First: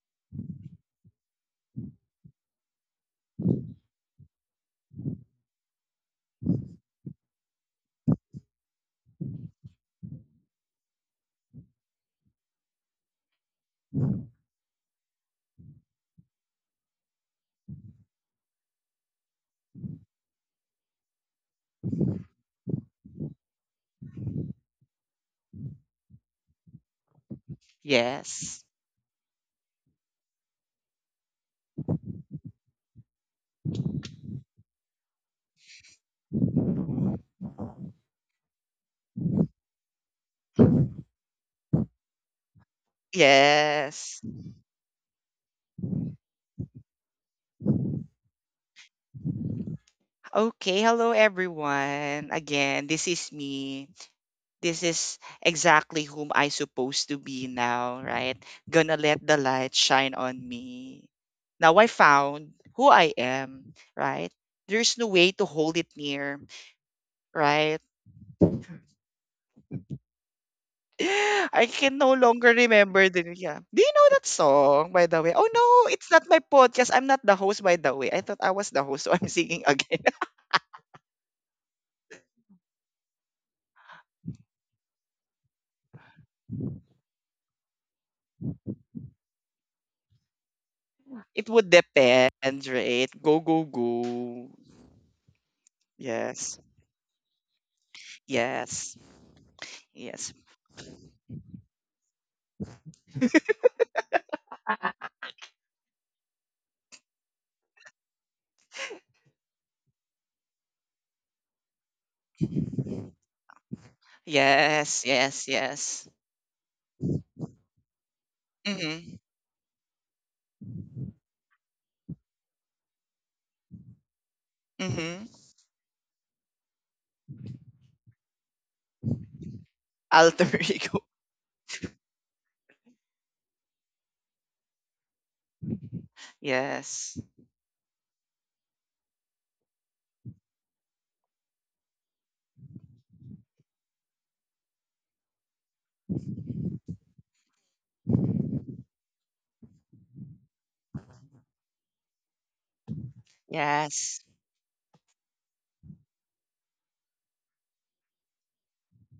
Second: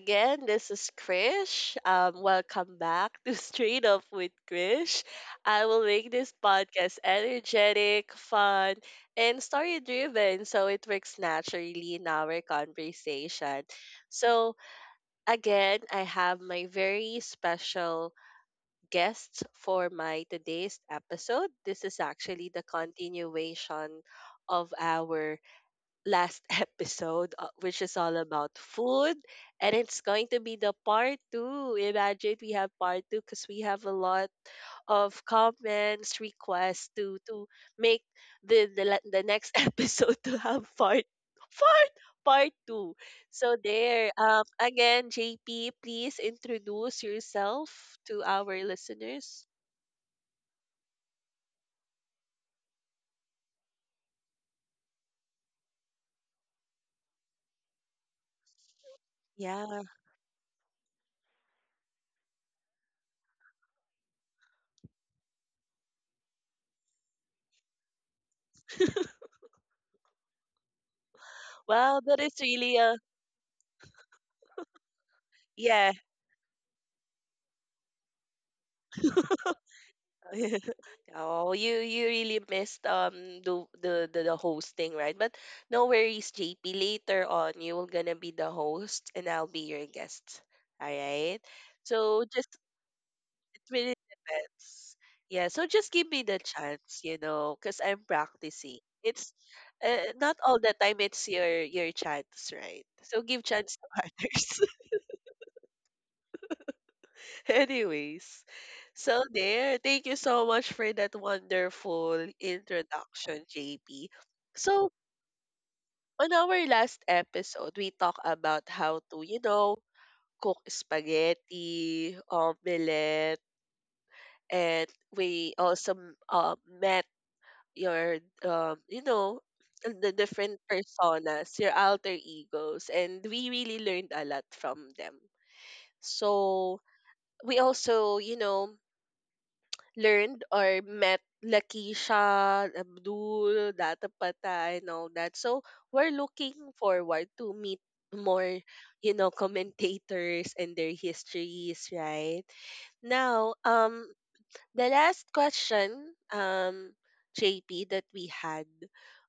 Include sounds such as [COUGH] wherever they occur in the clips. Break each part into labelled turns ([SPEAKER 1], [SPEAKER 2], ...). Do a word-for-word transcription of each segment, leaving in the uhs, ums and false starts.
[SPEAKER 1] again, this is Krish. Um, welcome back to [LAUGHS] Straight Up with Krish. I will make this podcast energetic, fun, and story driven so it works naturally in our conversation. So, Again, I have my very special guest for my today's episode. This is actually the continuation of our last [LAUGHS] episode, uh, which is all about
[SPEAKER 2] Yes.
[SPEAKER 1] food. And it's going to be the part two. Imagine we have part two because we have a lot of comments, requests to to make the the, le- the next [LAUGHS] episode to have part part part two. So there.
[SPEAKER 2] Yes.
[SPEAKER 1] Um again, J P, please introduce yourself to our listeners.
[SPEAKER 2] Okay, hello everyone. Again, this is me. This is exactly whom I supposed to be now, right? Gonna let the light
[SPEAKER 1] Yeah.
[SPEAKER 2] shine on me. Now I found who I am, right? There's no way to hold it near, right?
[SPEAKER 1] [LAUGHS]
[SPEAKER 2] [GASPS] [LAUGHS] I can
[SPEAKER 1] Well,
[SPEAKER 2] no
[SPEAKER 1] that is
[SPEAKER 2] longer
[SPEAKER 1] really a
[SPEAKER 2] remember the yeah. Do you know that song by the way? Oh no,
[SPEAKER 1] yeah.
[SPEAKER 2] it's not my podcast. I'm not the host by the way. I thought I was the host, so I'm [LAUGHS]
[SPEAKER 1] [LAUGHS]
[SPEAKER 2] singing again.
[SPEAKER 1] [LAUGHS] Oh, you you really missed um the, the the the hosting, right? But no worries, J P. Later on, you will gonna be the host, and I'll be your guest. All right.
[SPEAKER 2] It would
[SPEAKER 1] So just
[SPEAKER 2] depend, right? Go, go,
[SPEAKER 1] it really
[SPEAKER 2] go.
[SPEAKER 1] depends. Yeah. So just give me the
[SPEAKER 2] Yes.
[SPEAKER 1] chance, you know, because I'm practicing.
[SPEAKER 2] Yes.
[SPEAKER 1] It's uh,
[SPEAKER 2] Yes.
[SPEAKER 1] not all the time. It's your your chance, right? So give chance to [LAUGHS] others. [LAUGHS] Anyways, so there. Thank you so much for that wonderful introduction, J P. So,
[SPEAKER 2] Yes. Yes. Yes.
[SPEAKER 1] on our last episode, we talked about how
[SPEAKER 2] Mm-hmm.
[SPEAKER 1] to, you know, cook spaghetti, omelette, and
[SPEAKER 2] Mm-hmm.
[SPEAKER 1] we also m- uh met your, um, you know, the
[SPEAKER 2] Alter
[SPEAKER 1] different
[SPEAKER 2] [LAUGHS] ego.
[SPEAKER 1] personas, your alter egos, and we really learned a lot from them. So,
[SPEAKER 2] Yes.
[SPEAKER 1] we also, you know, learned or met Lakeisha, Abdul, Data and all that. So we're looking forward to meet more, you know, [LAUGHS] commentators and their histories, right? Now, um,
[SPEAKER 2] Yes.
[SPEAKER 1] the last question, um, J P, that we had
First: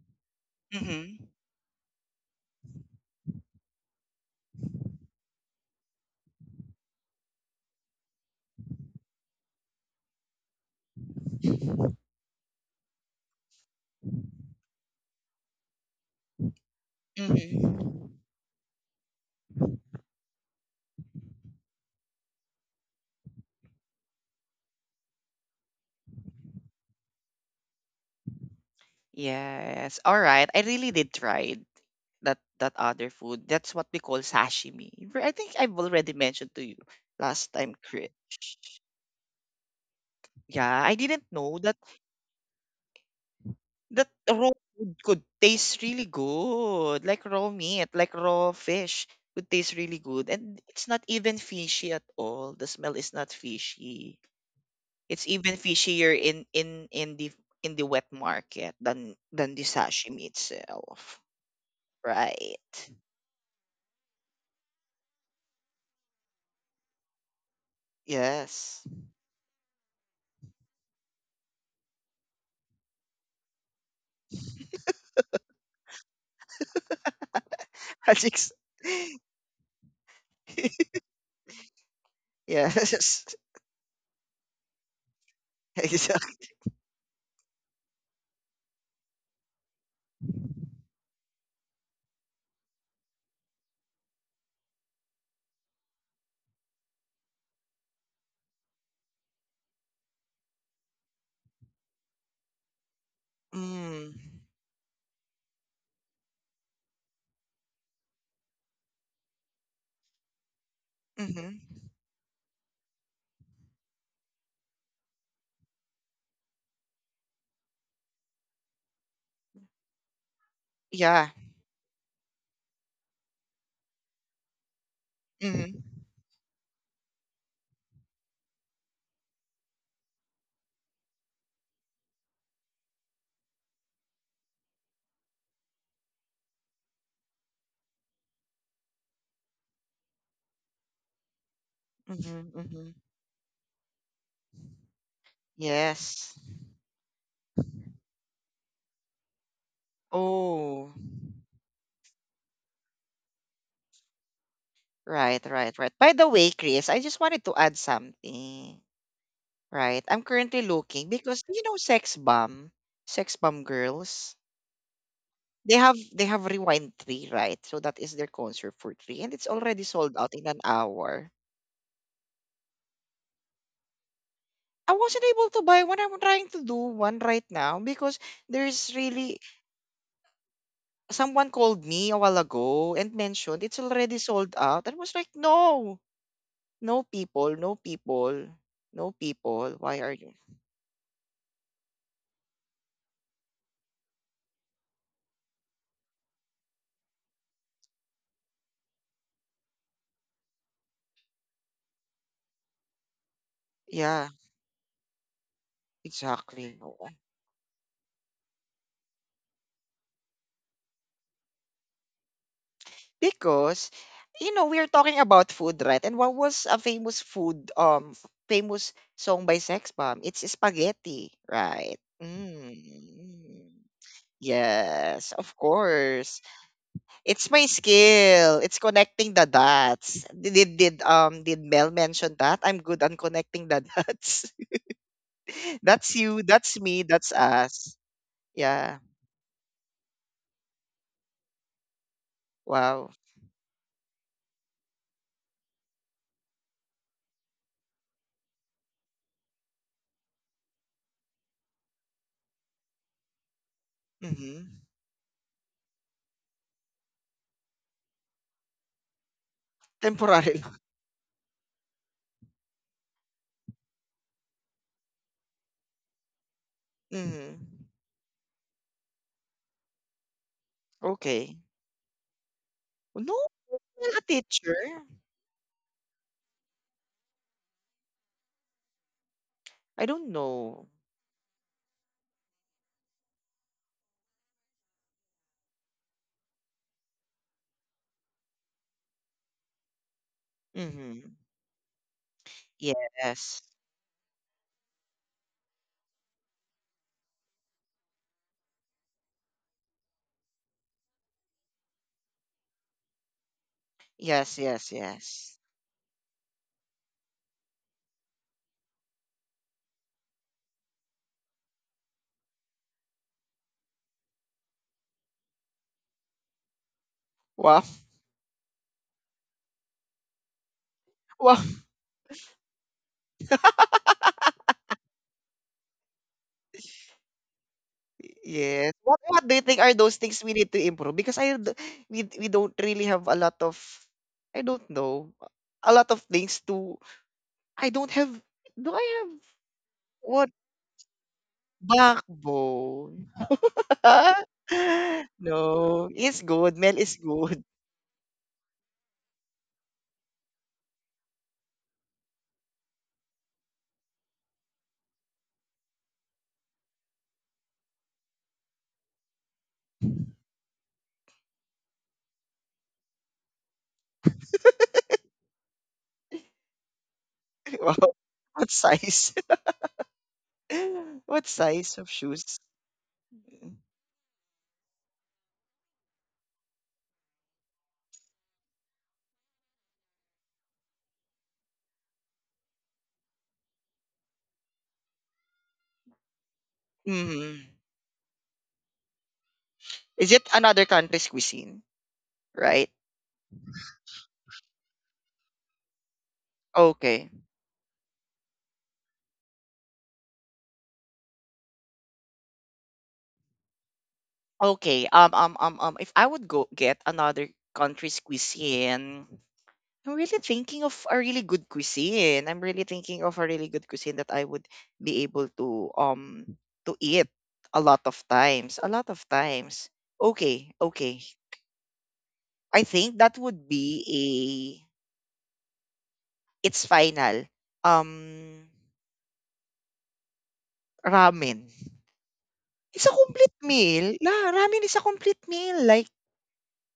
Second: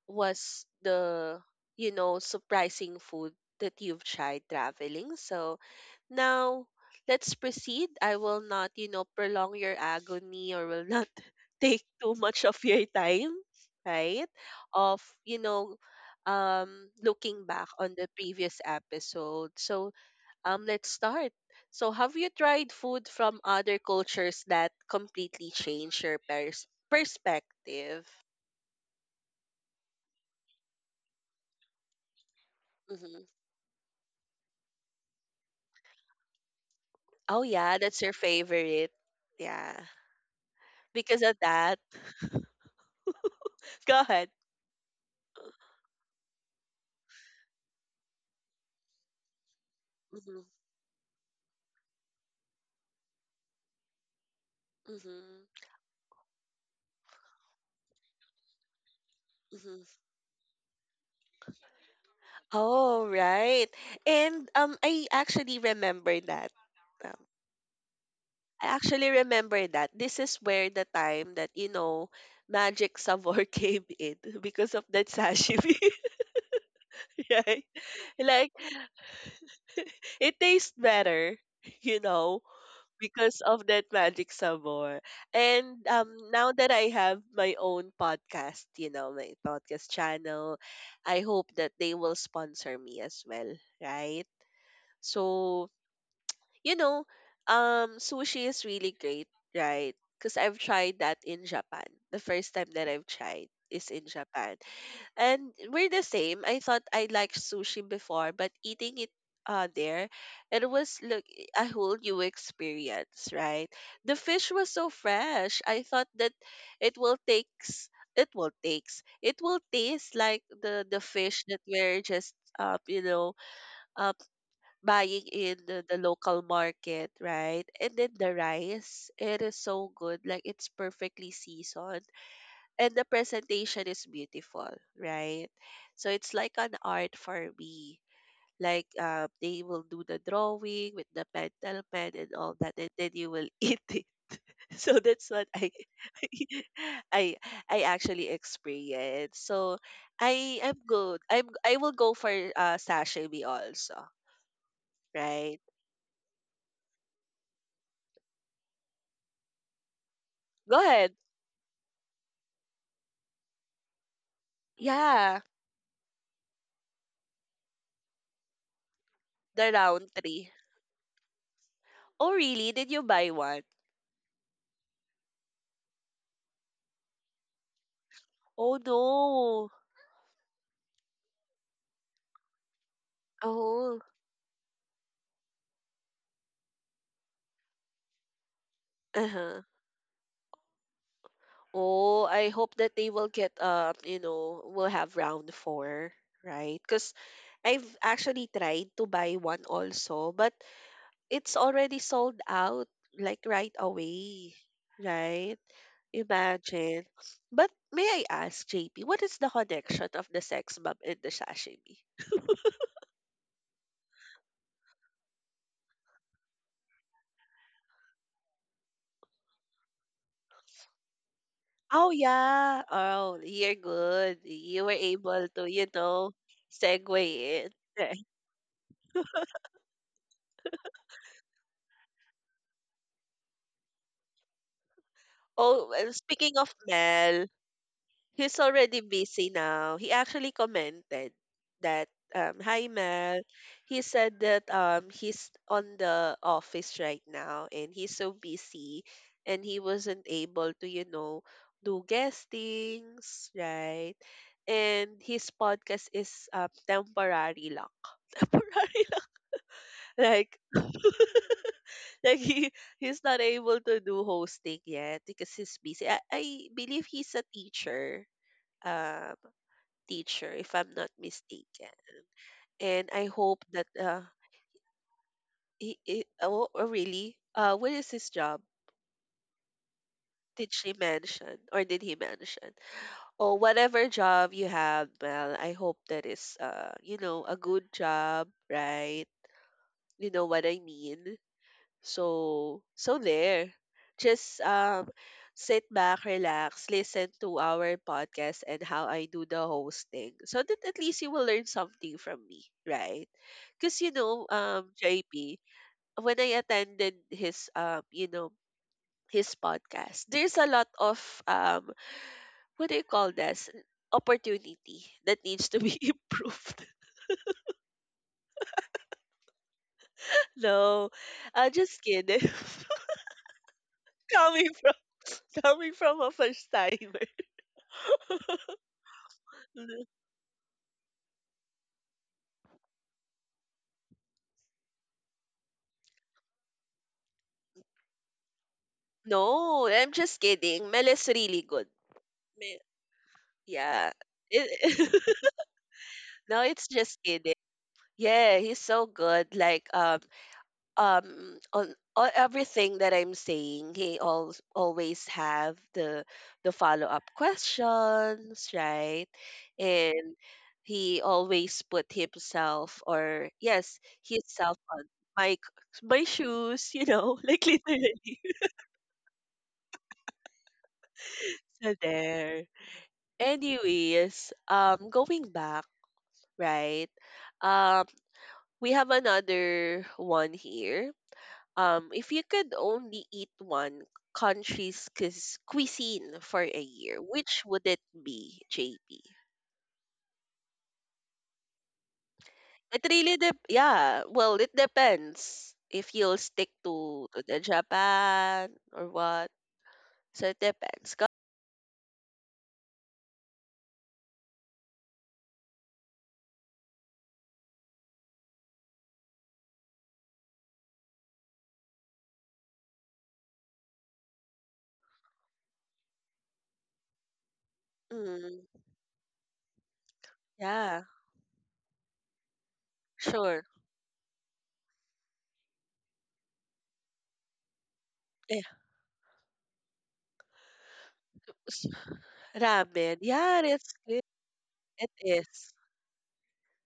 [SPEAKER 1] was
[SPEAKER 2] Mm-hmm.
[SPEAKER 1] the, you know, surprising food that you've tried traveling. So now let's proceed. I will not, you know, prolong your agony or will not [LAUGHS] take too much of your time, right? Of, you know, um looking back on the
[SPEAKER 2] Mm-hmm.
[SPEAKER 1] previous episode. So um, let's start. So, have you tried food from other cultures that completely change your pers- perspective?
[SPEAKER 2] Yes. All right. I really did try that that other
[SPEAKER 1] Hmm
[SPEAKER 2] food. That's what we call sashimi. Re- I think I've already mentioned to you
[SPEAKER 1] Oh,
[SPEAKER 2] last
[SPEAKER 1] yeah,
[SPEAKER 2] time,
[SPEAKER 1] that's your
[SPEAKER 2] Chris.
[SPEAKER 1] favorite. Yeah,
[SPEAKER 2] Yeah, I
[SPEAKER 1] because
[SPEAKER 2] didn't
[SPEAKER 1] of
[SPEAKER 2] know
[SPEAKER 1] that.
[SPEAKER 2] that
[SPEAKER 1] [LAUGHS] Go
[SPEAKER 2] that
[SPEAKER 1] ahead.
[SPEAKER 2] raw food could taste really good, like raw meat, like raw fish would taste really good.
[SPEAKER 1] Hmm
[SPEAKER 2] And it's not even fishy at all. The smell is not fishy. It's even
[SPEAKER 1] hmm
[SPEAKER 2] fishier in in in the in the wet market than than the
[SPEAKER 1] hmm
[SPEAKER 2] sashimi itself. Right.
[SPEAKER 1] Oh, right. And um, I actually remember that. Um, I
[SPEAKER 2] Yes.
[SPEAKER 1] actually remember that. This is where the time that, you know, Magic Savor [LAUGHS] came in because of that sashimi, [LAUGHS] right?
[SPEAKER 2] [LAUGHS] That's ex-
[SPEAKER 1] Like, [LAUGHS] it tastes
[SPEAKER 2] [LAUGHS]
[SPEAKER 1] better, [LAUGHS] you know,
[SPEAKER 2] yes. [LAUGHS]
[SPEAKER 1] because of that magic sabor. And um,
[SPEAKER 2] Exactly.
[SPEAKER 1] now that I have my own podcast, you know, my podcast channel, I hope that they will sponsor me as well, right? So, you know, um, sushi is really great, right? Because I've tried that in Japan. The first time that I've tried is
[SPEAKER 2] Mm.
[SPEAKER 1] in Japan. And we're the same. I thought I liked sushi before, but eating it uh there, it was look
[SPEAKER 2] Mm-hmm.
[SPEAKER 1] a whole new experience, right? The fish was so fresh. I thought that it will takes it will takes it will taste like the the
[SPEAKER 2] Yeah.
[SPEAKER 1] fish that we're just uh you know uh buying in
[SPEAKER 2] Mm-hmm.
[SPEAKER 1] the, the local market, right? And then the rice, it is so good. Like it's perfectly seasoned and the presentation is beautiful, right? So it's like an art for me. Like uh, they will do the drawing with the pentel pen and
[SPEAKER 2] Mm-hmm.
[SPEAKER 1] all that,
[SPEAKER 2] Mm-hmm.
[SPEAKER 1] and then you will [LAUGHS] eat it. So that's what I,
[SPEAKER 2] Yes.
[SPEAKER 1] [LAUGHS] I, I actually experienced. So I am
[SPEAKER 2] Oh,
[SPEAKER 1] good. I'm I will go for uh sashimi also,
[SPEAKER 2] right,
[SPEAKER 1] right?
[SPEAKER 2] right, right. By the way, Chris, I just wanted to add something. Right, I'm currently
[SPEAKER 1] Go
[SPEAKER 2] looking
[SPEAKER 1] ahead.
[SPEAKER 2] because you know, sex bomb, sex bomb girls.
[SPEAKER 1] Yeah,
[SPEAKER 2] They have they have rewind three, right? So that is their concert for three, and it's
[SPEAKER 1] the
[SPEAKER 2] already sold
[SPEAKER 1] round
[SPEAKER 2] out in
[SPEAKER 1] three.
[SPEAKER 2] an hour.
[SPEAKER 1] Oh really? Did you buy one?
[SPEAKER 2] I wasn't able to buy one. I'm trying to do one right now because
[SPEAKER 1] Oh
[SPEAKER 2] there's really
[SPEAKER 1] no.
[SPEAKER 2] someone called me a while ago and mentioned it's
[SPEAKER 1] Oh.
[SPEAKER 2] already sold out. I was like, no, no people, no people, no people.
[SPEAKER 1] Uh-huh.
[SPEAKER 2] Why are you?
[SPEAKER 1] Oh, I hope that they will get um, you know, will have round four, right? Because I've actually tried to buy one also, but it's already sold out like right
[SPEAKER 2] Yeah,
[SPEAKER 1] away, right?
[SPEAKER 2] exactly. Oo.
[SPEAKER 1] Imagine. But may I ask, J P, what is the connection of the sex bomb and the sashimi?
[SPEAKER 2] Because, you know, we're talking about food, right? And what was a famous food, um, f- famous song by Sex Bomb? It's spaghetti, right?
[SPEAKER 1] Oh yeah. Oh, you're
[SPEAKER 2] Mm.
[SPEAKER 1] good. You were
[SPEAKER 2] Yes, of
[SPEAKER 1] able to, you know,
[SPEAKER 2] course. It's my
[SPEAKER 1] segue it. [LAUGHS]
[SPEAKER 2] skill. It's connecting the dots. Did did did, um did Mel mention that? I'm good on connecting the dots. [LAUGHS]
[SPEAKER 1] Oh,
[SPEAKER 2] That's
[SPEAKER 1] and
[SPEAKER 2] you.
[SPEAKER 1] speaking
[SPEAKER 2] That's
[SPEAKER 1] of
[SPEAKER 2] me. That's
[SPEAKER 1] Mel,
[SPEAKER 2] us.
[SPEAKER 1] he's
[SPEAKER 2] Yeah.
[SPEAKER 1] already busy now. He actually commented that, um, "Hi,
[SPEAKER 2] Wow.
[SPEAKER 1] Mel." He said that um, he's on the office right now and he's so busy and he wasn't able to, you know, do guestings, right?
[SPEAKER 2] Mm-hmm.
[SPEAKER 1] And his podcast is um, temporary lang. [LAUGHS] Temporary lang.
[SPEAKER 2] Temporary.
[SPEAKER 1] Like, like he, he's not able to do hosting yet because he's busy. I, I believe
[SPEAKER 2] [LAUGHS]
[SPEAKER 1] he's a
[SPEAKER 2] Mm-hmm.
[SPEAKER 1] teacher. Um, Teacher, if I'm not
[SPEAKER 2] Okay.
[SPEAKER 1] mistaken. And
[SPEAKER 2] No,
[SPEAKER 1] I hope
[SPEAKER 2] well,
[SPEAKER 1] that
[SPEAKER 2] a
[SPEAKER 1] uh,
[SPEAKER 2] teacher?
[SPEAKER 1] he, he oh, oh really? Uh, what is his job?
[SPEAKER 2] I don't
[SPEAKER 1] Did
[SPEAKER 2] know.
[SPEAKER 1] she mention or did he mention? Oh, whatever job you have, well, I hope that is uh, you know, a good job, right? You know what I
[SPEAKER 2] Mm-hmm.
[SPEAKER 1] mean? So so
[SPEAKER 2] Yes.
[SPEAKER 1] there. Just um sit back, relax, listen to our podcast and how I do the hosting. So that at least you will learn something from me, right? Because you know,
[SPEAKER 2] Yes, yes,
[SPEAKER 1] um
[SPEAKER 2] yes.
[SPEAKER 1] J P, when I attended his um, you know, his podcast, there's a lot of um what do you call this? Opportunity that needs to be [LAUGHS] improved.
[SPEAKER 2] Wow. [LAUGHS]
[SPEAKER 1] No,
[SPEAKER 2] Wow.
[SPEAKER 1] uh, just kidding. [LAUGHS] coming from Coming from a first timer. [LAUGHS]
[SPEAKER 2] Yes. What what do you think are
[SPEAKER 1] Mm,
[SPEAKER 2] those things we need to improve? Because I d- we we don't really have a lot of I don't know. A lot of things to I don't have do I have
[SPEAKER 1] no, I'm just
[SPEAKER 2] what
[SPEAKER 1] kidding. Mel is really good. Me-
[SPEAKER 2] backbone?
[SPEAKER 1] Yeah.
[SPEAKER 2] [LAUGHS]
[SPEAKER 1] It- [LAUGHS]
[SPEAKER 2] No. It's
[SPEAKER 1] no,
[SPEAKER 2] good. Mel
[SPEAKER 1] it's
[SPEAKER 2] is
[SPEAKER 1] just
[SPEAKER 2] good.
[SPEAKER 1] kidding. Yeah, he's so good. Like um um on, on everything that I'm saying, he al always have the the follow-up questions, right? And he always put himself or yes, himself on my c- my shoes, you know, [LAUGHS] like
[SPEAKER 2] [LAUGHS] Wow.
[SPEAKER 1] literally.
[SPEAKER 2] What
[SPEAKER 1] [LAUGHS]
[SPEAKER 2] size? [LAUGHS] What size
[SPEAKER 1] So
[SPEAKER 2] of shoes?
[SPEAKER 1] there. Anyways, um, going back, right? Um, we have another one here. Um, if you could only eat one country's cuis- cuisine for a year, which
[SPEAKER 2] Mhm.
[SPEAKER 1] would it be, J P?
[SPEAKER 2] Is it another country's cuisine, right?
[SPEAKER 1] It really dep Yeah, well, it depends if you'll stick
[SPEAKER 2] Okay.
[SPEAKER 1] to, to the Japan or what. So it depends. Ka-
[SPEAKER 2] Okay. Um, um, um, um, if I would go get another country's cuisine, I'm really thinking of a really good cuisine. I'm really thinking of a really good cuisine that I would be able to um to eat a lot of
[SPEAKER 1] Mm,
[SPEAKER 2] times. A lot of times. Okay,
[SPEAKER 1] yeah,
[SPEAKER 2] okay. I think that would
[SPEAKER 1] sure.
[SPEAKER 2] be a it's final. Um
[SPEAKER 1] Yeah.
[SPEAKER 2] ramen.
[SPEAKER 1] s-
[SPEAKER 2] It's a
[SPEAKER 1] Ramen.
[SPEAKER 2] complete
[SPEAKER 1] Yeah, it's
[SPEAKER 2] meal.
[SPEAKER 1] good.
[SPEAKER 2] La ramen is a
[SPEAKER 1] It
[SPEAKER 2] complete
[SPEAKER 1] is.
[SPEAKER 2] meal, like,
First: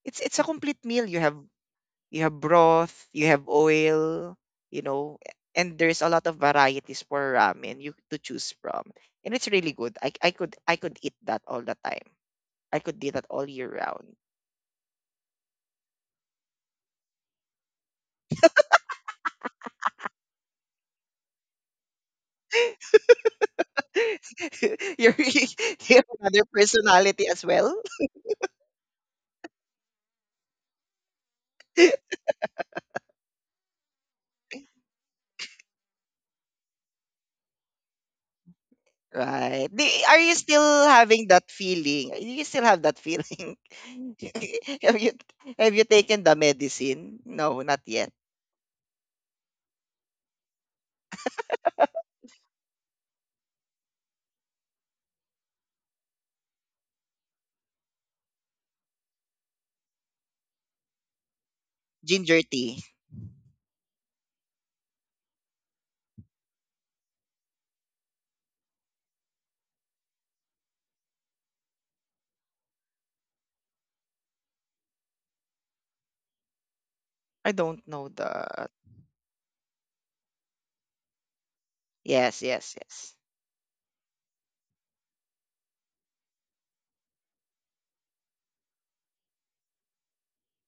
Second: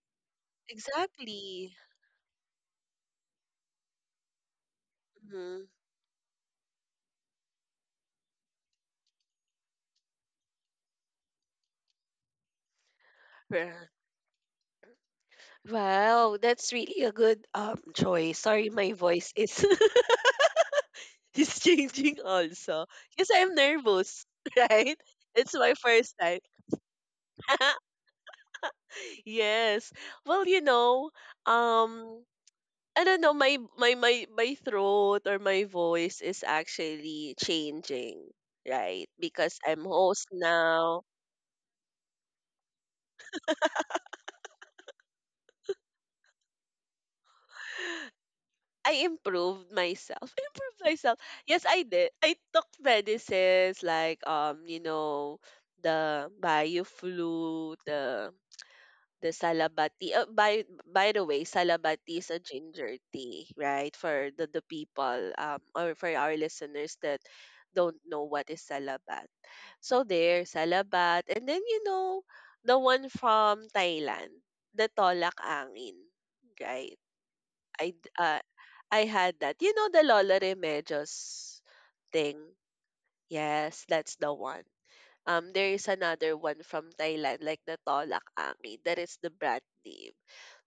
[SPEAKER 2] it's it's a complete meal. You have
[SPEAKER 1] Exactly.
[SPEAKER 2] you have broth, you have oil, you know,
[SPEAKER 1] Mhm.
[SPEAKER 2] and there's a lot of varieties for ramen you to choose from. And it's really good. I I could I could eat that all the time. I could do that all year
[SPEAKER 1] Right.
[SPEAKER 2] round.
[SPEAKER 1] Wow, that's really a good um choice. Sorry, my voice is [LAUGHS] is changing also because I'm nervous,
[SPEAKER 2] [LAUGHS]
[SPEAKER 1] [LAUGHS] right?
[SPEAKER 2] You're [LAUGHS]
[SPEAKER 1] It's my
[SPEAKER 2] you have
[SPEAKER 1] first time.
[SPEAKER 2] another personality as well?
[SPEAKER 1] [LAUGHS] yes. Well, you know,
[SPEAKER 2] [LAUGHS]
[SPEAKER 1] um, I don't know. My my my my throat or my voice is actually changing, right? Because
[SPEAKER 2] Right. Do,
[SPEAKER 1] I'm
[SPEAKER 2] are
[SPEAKER 1] host
[SPEAKER 2] you still
[SPEAKER 1] now.
[SPEAKER 2] having that feeling? [LAUGHS] Do you still have that feeling? [LAUGHS] Have you have you taken the medicine? No, not yet.
[SPEAKER 1] [LAUGHS] I improved myself. [LAUGHS] I improved myself. Yes, I did. I took medicines like um, you know, the Bioflu, the the salabati. Uh, by by the way, salabati is a
[SPEAKER 2] Ginger tea.
[SPEAKER 1] ginger tea, right? For the the people um or for our listeners that don't know what is salabat. So there, salabat, and then you know the one from Thailand, the tolak angin, right?
[SPEAKER 2] I don't
[SPEAKER 1] I
[SPEAKER 2] know
[SPEAKER 1] d- uh,
[SPEAKER 2] that.
[SPEAKER 1] I had that. You know the Lola Remedios thing?
[SPEAKER 2] Yes, yes, yes.
[SPEAKER 1] Yes, that's the one. Um, there is another one from Thailand, like the Tolak Ami. That is the brand name.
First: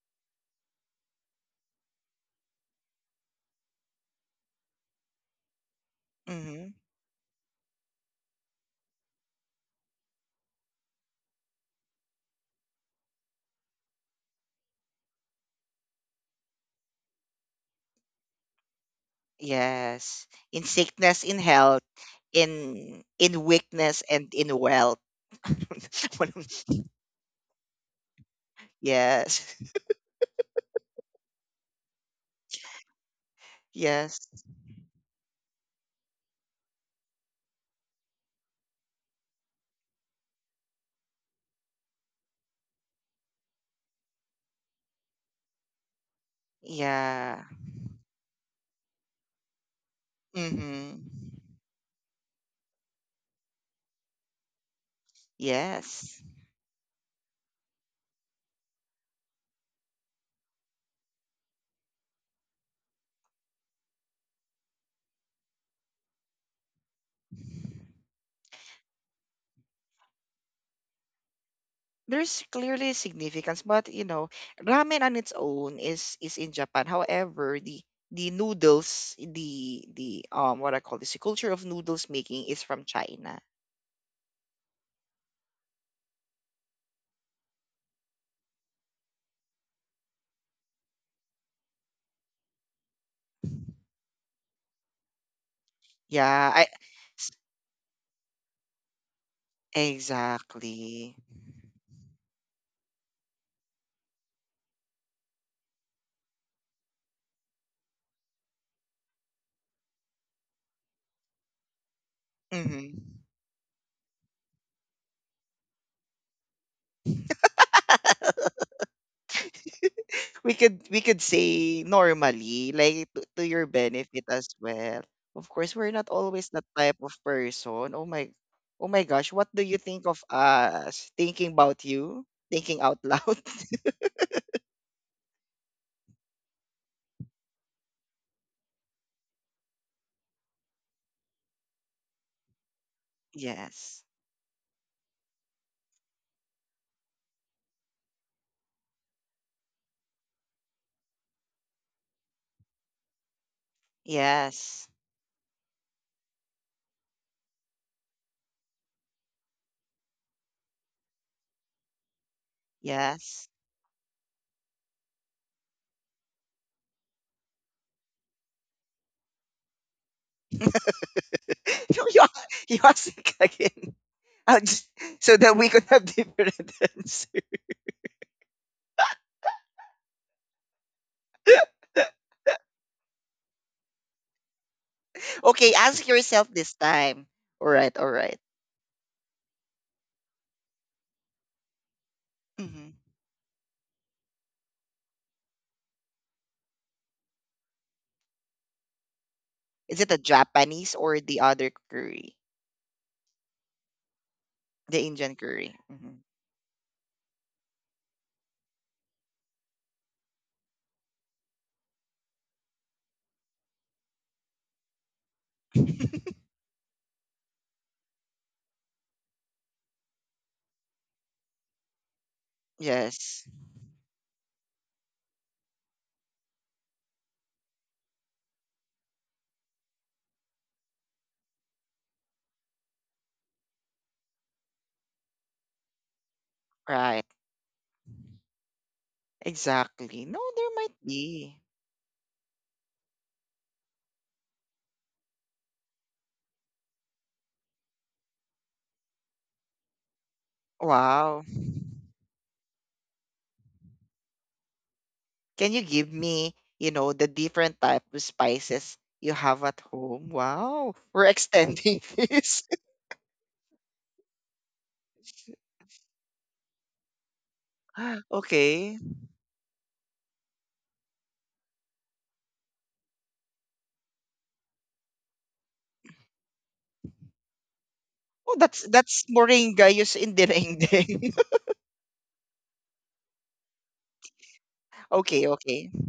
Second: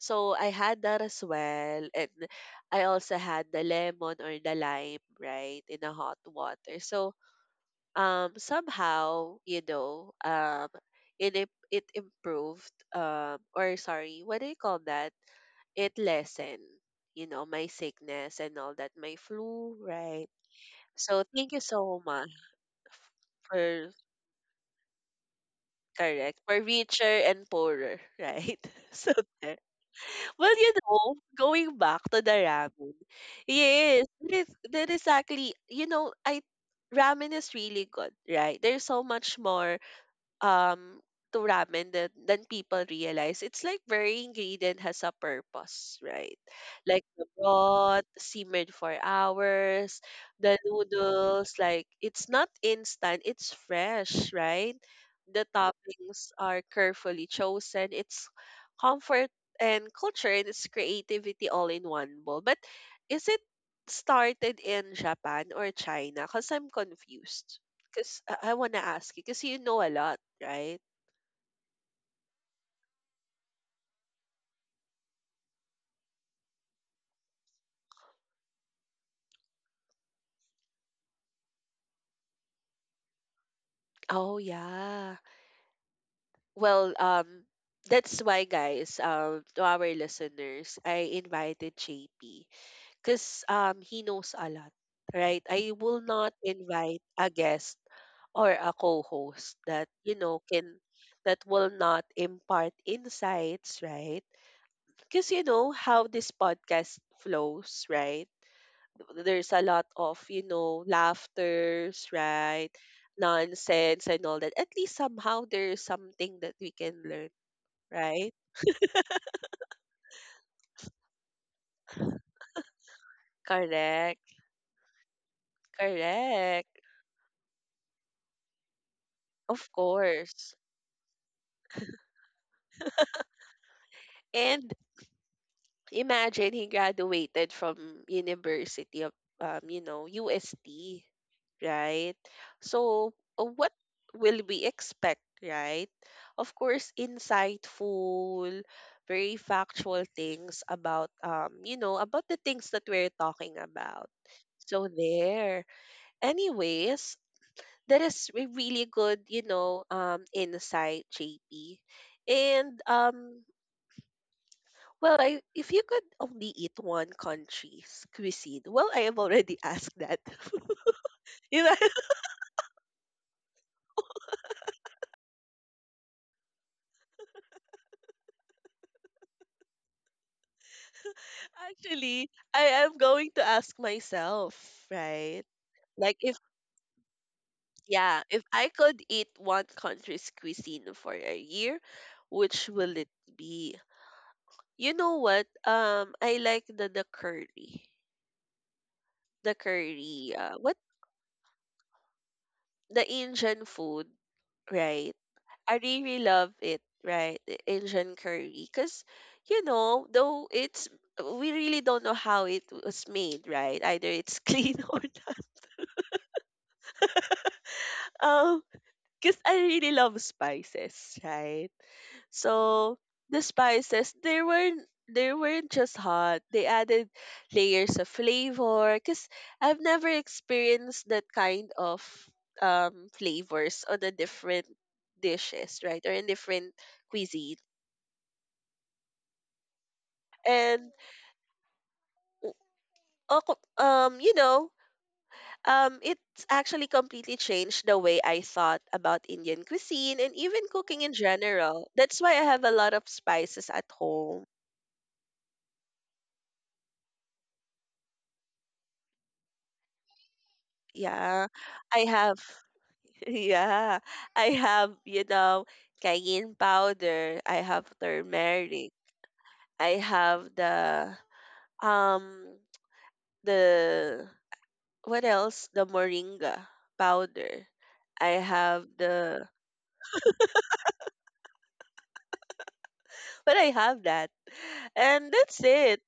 [SPEAKER 1] So I had that as well. And I also had the lemon or the lime, right, in a hot
[SPEAKER 2] Mm-hmm.
[SPEAKER 1] water. So um, somehow, you know, um, it, im- it improved, um, or sorry, what do you call that? It lessened, you know, my sickness and all that, my flu,
[SPEAKER 2] Yes.
[SPEAKER 1] right?
[SPEAKER 2] In
[SPEAKER 1] So
[SPEAKER 2] sickness, in
[SPEAKER 1] thank you
[SPEAKER 2] health,
[SPEAKER 1] so much
[SPEAKER 2] in in
[SPEAKER 1] for
[SPEAKER 2] weakness and in wealth. [LAUGHS] One
[SPEAKER 1] correct for
[SPEAKER 2] of-
[SPEAKER 1] richer and poorer, right? [LAUGHS] So
[SPEAKER 2] yes.
[SPEAKER 1] there. Well, you know, going back to the ramen, yes,
[SPEAKER 2] Yes.
[SPEAKER 1] that is that is actually, you know, I ramen is really good, right? There's so much more um to ramen than than people realize. It's like every ingredient has a purpose, right? Like the
[SPEAKER 2] Yeah.
[SPEAKER 1] broth simmered for hours, the
[SPEAKER 2] Mm-hmm.
[SPEAKER 1] noodles, like it's not instant, it's fresh, right? The
[SPEAKER 2] Yes.
[SPEAKER 1] toppings are carefully chosen. It's comfort and culture and it's creativity all in one bowl. But is it started in Japan or China? Because I'm confused. 'Cause I, I wanna ask you, cause you know a lot, right?
[SPEAKER 2] There's clearly significance, but you know, ramen on its own is is in Japan. However, the the noodles, the the um what I call this, the culture of noodles making is from China.
[SPEAKER 1] Oh yeah. Well, um, that's why, guys, um, to our listeners, I invited J P because um he knows a lot, right? I will not
[SPEAKER 2] Yeah, I
[SPEAKER 1] invite a guest or a co-host that you know can
[SPEAKER 2] exactly.
[SPEAKER 1] that will not impart insights, right? Because you know how this podcast flows, right? There's a lot of you know laughters right
[SPEAKER 2] Mm-hmm.
[SPEAKER 1] nonsense and all that at least somehow there's something that we can learn right
[SPEAKER 2] [LAUGHS] We could we could say normally like to, to your benefit
[SPEAKER 1] correct
[SPEAKER 2] as well of course we're not always that
[SPEAKER 1] correct
[SPEAKER 2] type of person. Oh my. Oh my gosh, what do
[SPEAKER 1] of
[SPEAKER 2] you think of
[SPEAKER 1] course
[SPEAKER 2] us thinking about you thinking out loud?
[SPEAKER 1] and imagine he graduated from University of um, you know, U S T, right? So
[SPEAKER 2] [LAUGHS]
[SPEAKER 1] uh, what
[SPEAKER 2] Yes,
[SPEAKER 1] will we expect, right? Of course, insightful, very factual things about um, you know, about the things that we're talking about. So
[SPEAKER 2] yes,
[SPEAKER 1] there. Anyways, that is a really good, you know, um insight, J P. And um
[SPEAKER 2] yes.
[SPEAKER 1] well, I, if you could only eat one country's cuisine, well, I have already asked that. [LAUGHS] you know,
[SPEAKER 2] [LAUGHS] No, you, a- you ask it again. [LAUGHS] I'll just, so that we could have different [LAUGHS] answers.
[SPEAKER 1] [LAUGHS] actually, I am going to ask myself, right?
[SPEAKER 2] [LAUGHS] Okay, ask
[SPEAKER 1] Like, if,
[SPEAKER 2] yourself this time. All right, all
[SPEAKER 1] yeah,
[SPEAKER 2] right.
[SPEAKER 1] if I could eat one country's cuisine for a year, which will
[SPEAKER 2] Mhm.
[SPEAKER 1] it be? You know what? Um, I like the, the curry. The
[SPEAKER 2] Is it a
[SPEAKER 1] curry. Uh, what
[SPEAKER 2] Japanese or the other curry?
[SPEAKER 1] the Indian food,
[SPEAKER 2] The
[SPEAKER 1] right?
[SPEAKER 2] Indian
[SPEAKER 1] I
[SPEAKER 2] curry.
[SPEAKER 1] really
[SPEAKER 2] Mhm.
[SPEAKER 1] love it, right? The Asian curry. Because, you know, though it's, we really don't know how it was made, right? Either it's [LAUGHS] clean or not.
[SPEAKER 2] [LAUGHS]
[SPEAKER 1] Um, because I really love spices, right? So the
[SPEAKER 2] Yes,
[SPEAKER 1] spices they weren't they weren't just hot. They added layers of flavor cuz I've never experienced that kind of um flavors on the different dishes, right? Or in different
[SPEAKER 2] right.
[SPEAKER 1] cuisine.
[SPEAKER 2] Exactly. No, there
[SPEAKER 1] And
[SPEAKER 2] might be.
[SPEAKER 1] w- ako- um you know, um It's actually completely changed the way I thought about Indian cuisine and even cooking in
[SPEAKER 2] Wow.
[SPEAKER 1] general. That's why I have a lot of spices at home.
[SPEAKER 2] Can you give me, you know, the different type of spices you have at home? Wow. We're
[SPEAKER 1] Yeah.
[SPEAKER 2] extending
[SPEAKER 1] I
[SPEAKER 2] [LAUGHS]
[SPEAKER 1] have
[SPEAKER 2] this.
[SPEAKER 1] Yeah, I have, you know, cayenne powder. I have
[SPEAKER 2] [LAUGHS]
[SPEAKER 1] turmeric.
[SPEAKER 2] Okay.
[SPEAKER 1] I have the um the what else? The moringa powder. I
[SPEAKER 2] Oh, that's
[SPEAKER 1] have
[SPEAKER 2] that's
[SPEAKER 1] the
[SPEAKER 2] moringa used in dinengdeng.
[SPEAKER 1] but I have that.
[SPEAKER 2] [LAUGHS]
[SPEAKER 1] And
[SPEAKER 2] Okay,
[SPEAKER 1] that's
[SPEAKER 2] okay.
[SPEAKER 1] it.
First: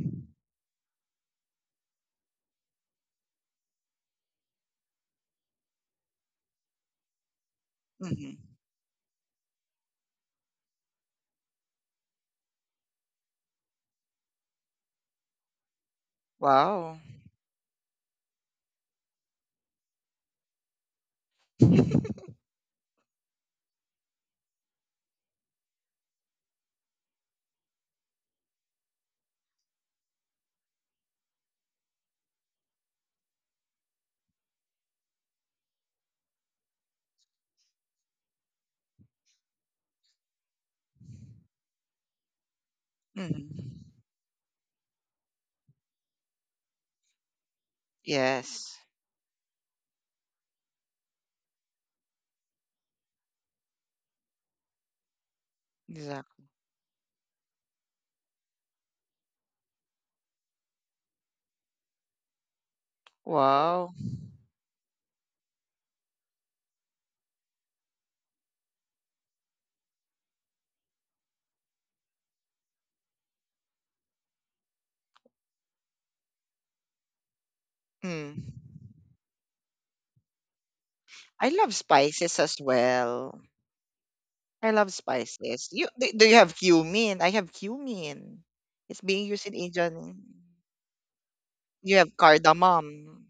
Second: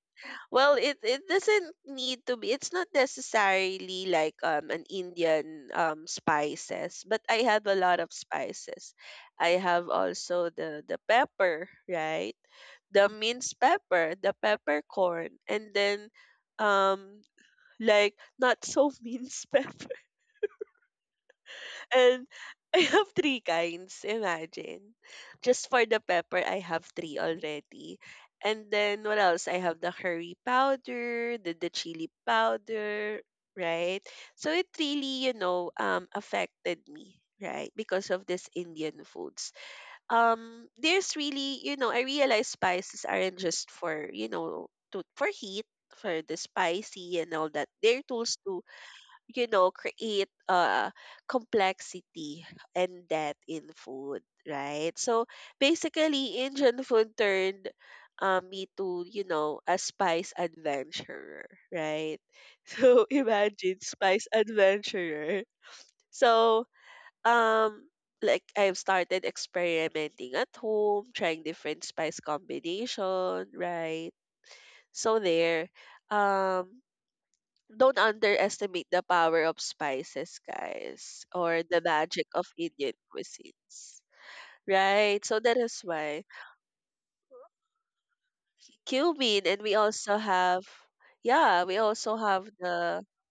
[SPEAKER 1] Well, it it doesn't need to be. It's not necessarily like um an Indian um spices, but I have a lot of
[SPEAKER 2] Hmm.
[SPEAKER 1] spices. I have also the the pepper, right? The minced pepper, the peppercorn, and then
[SPEAKER 2] Wow.
[SPEAKER 1] um like not so [LAUGHS] minced pepper. And
[SPEAKER 2] [LAUGHS]
[SPEAKER 1] [LAUGHS] I have three kinds, imagine. Just for the pepper, I have three already. And then what else? I have the curry powder, the, the chili powder, right? So it really, you know, um affected me, right? Because of this Indian foods. Um there's really, you know, I realize spices aren't
[SPEAKER 2] Mhm.
[SPEAKER 1] just for, you know, to for heat, for the spicy and all that. They're tools to,
[SPEAKER 2] Yes.
[SPEAKER 1] you know, create uh, complexity and depth in food, right? So basically,
[SPEAKER 2] Exactly.
[SPEAKER 1] Indian food turned uh, me to, you know, a spice adventurer, right? [LAUGHS] So imagine
[SPEAKER 2] Wow.
[SPEAKER 1] spice adventurer. So, um, like I've started experimenting at home, trying different spice combination, right? So there. Um, don't
[SPEAKER 2] Mm.
[SPEAKER 1] underestimate the power of spices, guys,
[SPEAKER 2] I
[SPEAKER 1] or
[SPEAKER 2] love
[SPEAKER 1] the magic
[SPEAKER 2] spices
[SPEAKER 1] of
[SPEAKER 2] as
[SPEAKER 1] Indian
[SPEAKER 2] well.
[SPEAKER 1] cuisines.
[SPEAKER 2] I love
[SPEAKER 1] Right? So that
[SPEAKER 2] spices.
[SPEAKER 1] is
[SPEAKER 2] You do,
[SPEAKER 1] why
[SPEAKER 2] do you have cumin? I have cumin. It's being
[SPEAKER 1] cumin,
[SPEAKER 2] used in
[SPEAKER 1] and we also
[SPEAKER 2] Indian.
[SPEAKER 1] have, yeah, we
[SPEAKER 2] You
[SPEAKER 1] also
[SPEAKER 2] have
[SPEAKER 1] have the.
[SPEAKER 2] cardamom.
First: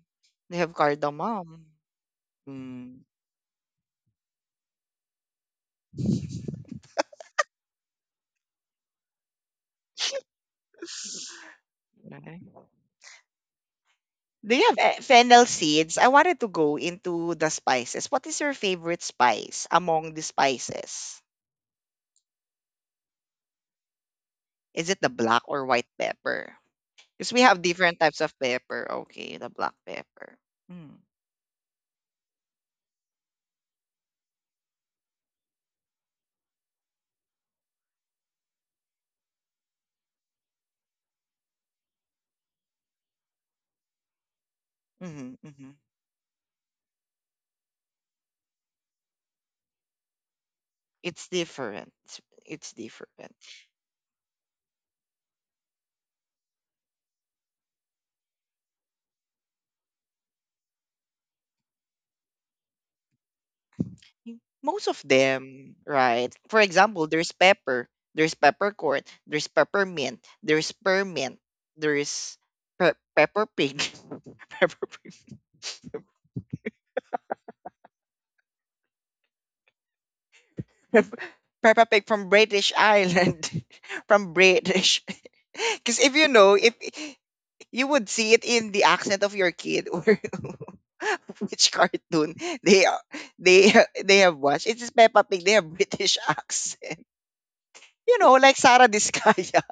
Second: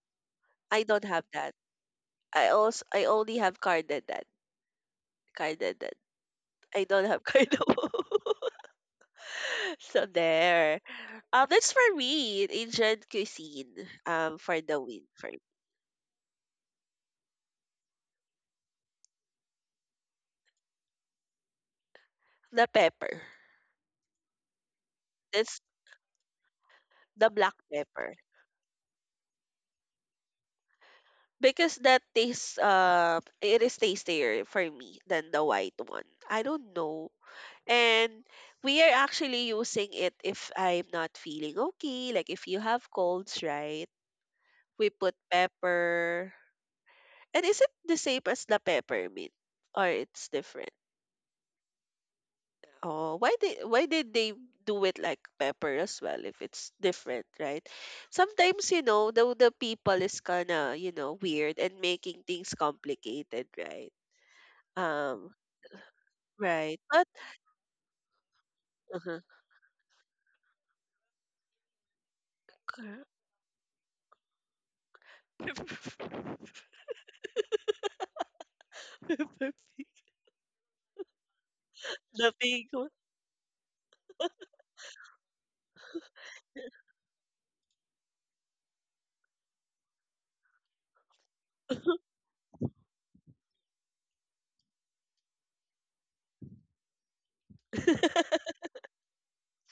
[SPEAKER 2] They have
[SPEAKER 1] I don't have that.
[SPEAKER 2] cardamom.
[SPEAKER 1] I also
[SPEAKER 2] Mm,
[SPEAKER 1] I only have cardamom. Cardamom. I don't have [LAUGHS] cardamom. So there. Um, that's for
[SPEAKER 2] okay.
[SPEAKER 1] me. Asian cuisine. Um,
[SPEAKER 2] Do
[SPEAKER 1] for
[SPEAKER 2] you have
[SPEAKER 1] the
[SPEAKER 2] eh,
[SPEAKER 1] win. For me.
[SPEAKER 2] fennel seeds? I wanted to go into the spices. What is your favorite spice among the spices?
[SPEAKER 1] The pepper.
[SPEAKER 2] Is it the black
[SPEAKER 1] That's
[SPEAKER 2] or white pepper?
[SPEAKER 1] the
[SPEAKER 2] Because we
[SPEAKER 1] black
[SPEAKER 2] have different
[SPEAKER 1] pepper.
[SPEAKER 2] types of pepper. Okay, the black pepper. Mm,
[SPEAKER 1] Because that tastes uh it is tastier for me than the white one. I don't know. And we are actually using it if I'm not feeling okay, like if you have colds, right? We put
[SPEAKER 2] hmm, hmm.
[SPEAKER 1] pepper. And is it the same as the peppermint or it's different?
[SPEAKER 2] It's different. It's
[SPEAKER 1] Oh,
[SPEAKER 2] different.
[SPEAKER 1] why did why did they do it like pepper as well if it's different, right? Sometimes you know the the people is kind of, you know, weird and making things complicated, right?
[SPEAKER 2] Most of
[SPEAKER 1] Um,
[SPEAKER 2] them, right? For
[SPEAKER 1] right.
[SPEAKER 2] example,
[SPEAKER 1] But
[SPEAKER 2] there's pepper, there's peppercorn,
[SPEAKER 1] uh-huh.
[SPEAKER 2] there's peppermint, there's permint, there's pe- pepper pig, [LAUGHS] pepper pig,
[SPEAKER 1] [LAUGHS]
[SPEAKER 2] pep- pepper pig from
[SPEAKER 1] The big
[SPEAKER 2] British
[SPEAKER 1] one.
[SPEAKER 2] Island, [LAUGHS] from British. [LAUGHS] Because if you know, if you would see it in the accent of your kid or [LAUGHS] which cartoon they are- they they have watched, it's Peppa Pig. They have British [LAUGHS] accent. You know, like Sarah Discaya.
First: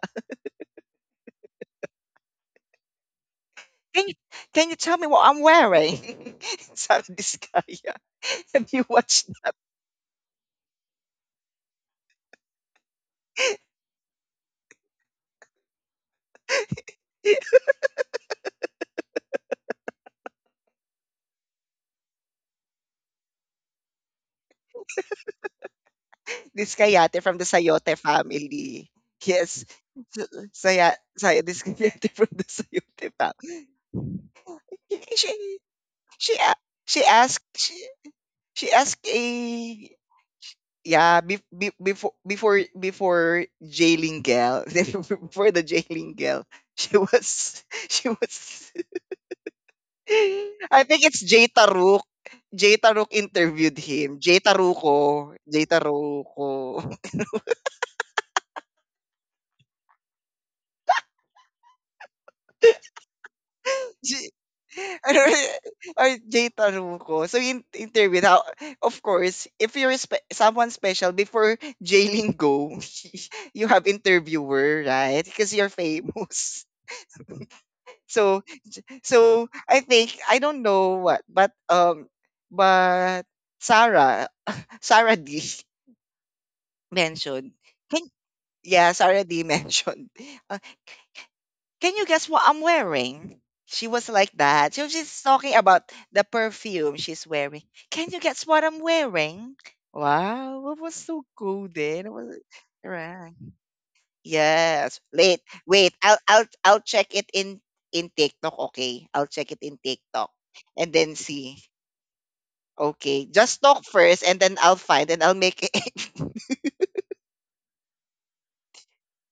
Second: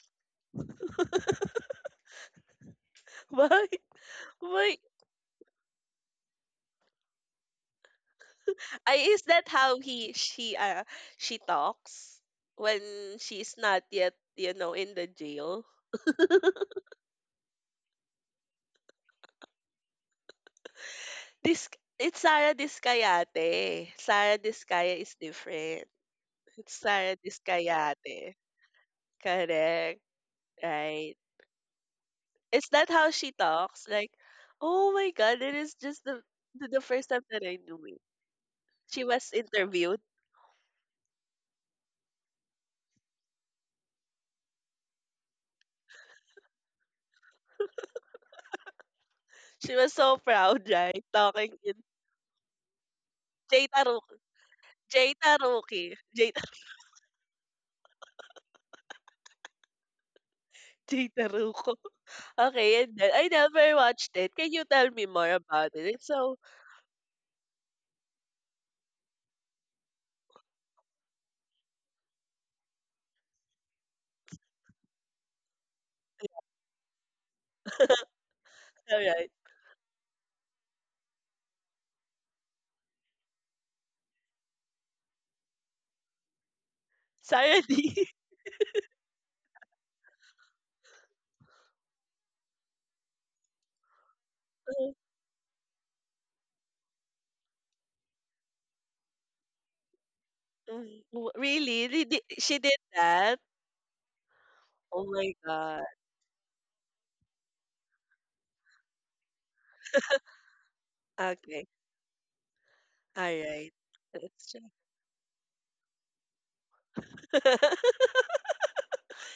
[SPEAKER 1] [LAUGHS] Why?
[SPEAKER 2] Can you can
[SPEAKER 1] Why?
[SPEAKER 2] you tell me what I'm wearing? [LAUGHS] Sabi ni Skaya. [LAUGHS] Have you
[SPEAKER 1] I, is
[SPEAKER 2] watched
[SPEAKER 1] that how he she uh she talks when she's not yet you know in the jail.
[SPEAKER 2] [LAUGHS]
[SPEAKER 1] This It's Sarah Discayate. Sarah Discaya is different. It's
[SPEAKER 2] this
[SPEAKER 1] Sarah
[SPEAKER 2] Kayate from the Sayote
[SPEAKER 1] Discayate.
[SPEAKER 2] family? Yes.
[SPEAKER 1] Correct.
[SPEAKER 2] So- Saya,
[SPEAKER 1] Right.
[SPEAKER 2] Saya, this Kayate from the
[SPEAKER 1] Is that how
[SPEAKER 2] Sayote
[SPEAKER 1] she
[SPEAKER 2] family.
[SPEAKER 1] talks? Like, oh my
[SPEAKER 2] [LAUGHS]
[SPEAKER 1] god, it
[SPEAKER 2] She,
[SPEAKER 1] is just the
[SPEAKER 2] she, a-
[SPEAKER 1] the the
[SPEAKER 2] she
[SPEAKER 1] first time that
[SPEAKER 2] asked,
[SPEAKER 1] I knew
[SPEAKER 2] she,
[SPEAKER 1] it.
[SPEAKER 2] she
[SPEAKER 1] She
[SPEAKER 2] asked
[SPEAKER 1] was
[SPEAKER 2] a,
[SPEAKER 1] interviewed.
[SPEAKER 2] yeah, be, be, before, before, before jailing girl, [LAUGHS] before the jailing girl, she was, [LAUGHS] she was
[SPEAKER 1] She was so proud,
[SPEAKER 2] [LAUGHS] I
[SPEAKER 1] right?
[SPEAKER 2] think it's Jay
[SPEAKER 1] Talking in
[SPEAKER 2] Taruk. Jay Taruk
[SPEAKER 1] Jay
[SPEAKER 2] interviewed
[SPEAKER 1] Taru
[SPEAKER 2] him. Jay
[SPEAKER 1] Jay
[SPEAKER 2] Taruko. Jay
[SPEAKER 1] Taruki. Jay Ta
[SPEAKER 2] Taruko.
[SPEAKER 1] [LAUGHS] Jay Taruco. Okay, and
[SPEAKER 2] [LAUGHS]
[SPEAKER 1] then I never watched it.
[SPEAKER 2] J-
[SPEAKER 1] Can you tell me
[SPEAKER 2] ano,
[SPEAKER 1] more about it? It's
[SPEAKER 2] or
[SPEAKER 1] so
[SPEAKER 2] Jay Taruko. So in interviewed how of course, if you're spe- someone special before jailing go, [LAUGHS] you have interviewer, right? Because you're famous. [LAUGHS] So
[SPEAKER 1] alright.
[SPEAKER 2] so I think I don't know what, but um but Sarah [LAUGHS] Sarah D [LAUGHS] mentioned,
[SPEAKER 1] Sara
[SPEAKER 2] can
[SPEAKER 1] D.
[SPEAKER 2] yes, already [LAUGHS] mentioned. Uh, can you guess what I'm wearing? She was like that. So she's talking about the perfume she's wearing. Can you guess what I'm wearing?
[SPEAKER 1] [LAUGHS]
[SPEAKER 2] Wow, it was
[SPEAKER 1] Mm,
[SPEAKER 2] so
[SPEAKER 1] w
[SPEAKER 2] cool
[SPEAKER 1] really? They
[SPEAKER 2] then. It
[SPEAKER 1] did
[SPEAKER 2] was
[SPEAKER 1] she did
[SPEAKER 2] right.
[SPEAKER 1] that?
[SPEAKER 2] Yes.
[SPEAKER 1] Oh my
[SPEAKER 2] Wait,
[SPEAKER 1] god.
[SPEAKER 2] wait. I'll I'll I'll check it in in TikTok. Okay, I'll check it in TikTok and then see.
[SPEAKER 1] Okay.
[SPEAKER 2] Okay, just
[SPEAKER 1] Alright.
[SPEAKER 2] talk first, and
[SPEAKER 1] Let's
[SPEAKER 2] then
[SPEAKER 1] check.
[SPEAKER 2] I'll find and I'll make it. [LAUGHS]
[SPEAKER 1] [LAUGHS]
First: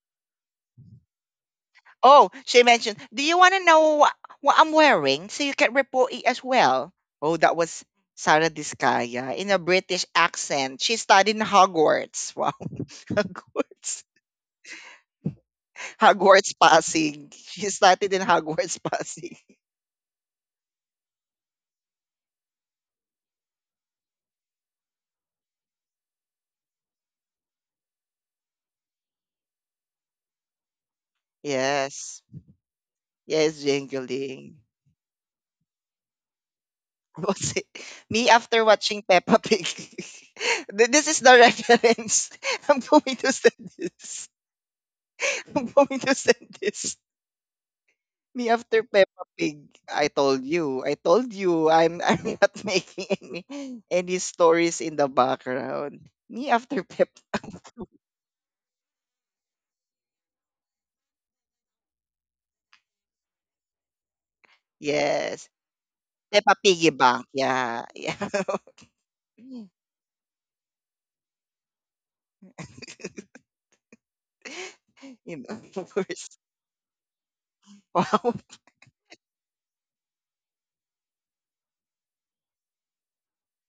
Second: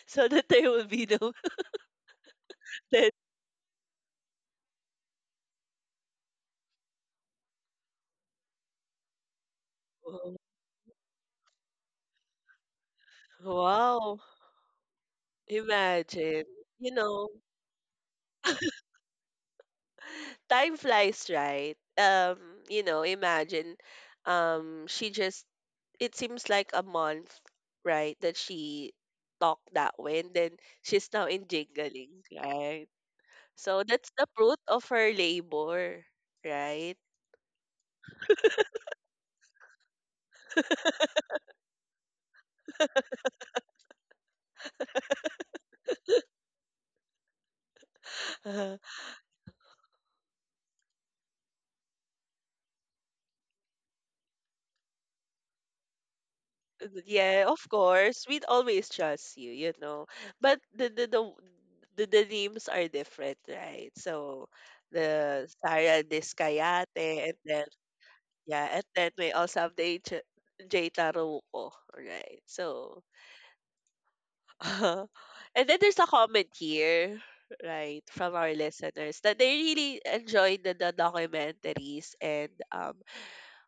[SPEAKER 1] So that there will be no
[SPEAKER 2] Oh, she
[SPEAKER 1] [LAUGHS]
[SPEAKER 2] mentioned,
[SPEAKER 1] dead.
[SPEAKER 2] "Do you want to know what, what I'm wearing so you can report it as well?" Oh, that was Sarah Diskaya in a British accent. She studied in Hogwarts. Wow, [LAUGHS] Hogwarts.
[SPEAKER 1] Wow. Imagine.
[SPEAKER 2] Hogwarts
[SPEAKER 1] You know
[SPEAKER 2] passing. She studied in Hogwarts passing. [LAUGHS]
[SPEAKER 1] time flies, right? Um, you know, imagine um she just it seems like a month, right, that she talked that way and then she's now in
[SPEAKER 2] Yes.
[SPEAKER 1] jingling, right?
[SPEAKER 2] Yes,
[SPEAKER 1] So that's the
[SPEAKER 2] jingling.
[SPEAKER 1] fruit of her labor, right?
[SPEAKER 2] [LAUGHS] What was it? Me after watching Peppa Pig. [LAUGHS] Th- this is the reference. [LAUGHS] I'm going to send this. [LAUGHS] I'm going to send this. Me after
[SPEAKER 1] [LAUGHS]
[SPEAKER 2] Peppa Pig, I told you, I told you, I'm [LAUGHS] I'm not making any any stories in the background. Me after Pep,
[SPEAKER 1] Yeah, of course. We'd always trust you, you know. But the the the the, the names are different, right? So
[SPEAKER 2] yes,
[SPEAKER 1] the Sarah
[SPEAKER 2] Peppa
[SPEAKER 1] Discayate
[SPEAKER 2] Piggy Bank,
[SPEAKER 1] and then
[SPEAKER 2] yeah, yeah.
[SPEAKER 1] yeah, and then we also have the ancient Jay Taruco, right? So,
[SPEAKER 2] [LAUGHS]
[SPEAKER 1] [LAUGHS]
[SPEAKER 2] You know,
[SPEAKER 1] and then
[SPEAKER 2] of
[SPEAKER 1] there's a
[SPEAKER 2] course.
[SPEAKER 1] comment here,
[SPEAKER 2] [LAUGHS]
[SPEAKER 1] right,
[SPEAKER 2] Wow,
[SPEAKER 1] from our listeners that they really enjoyed the, the documentaries and um,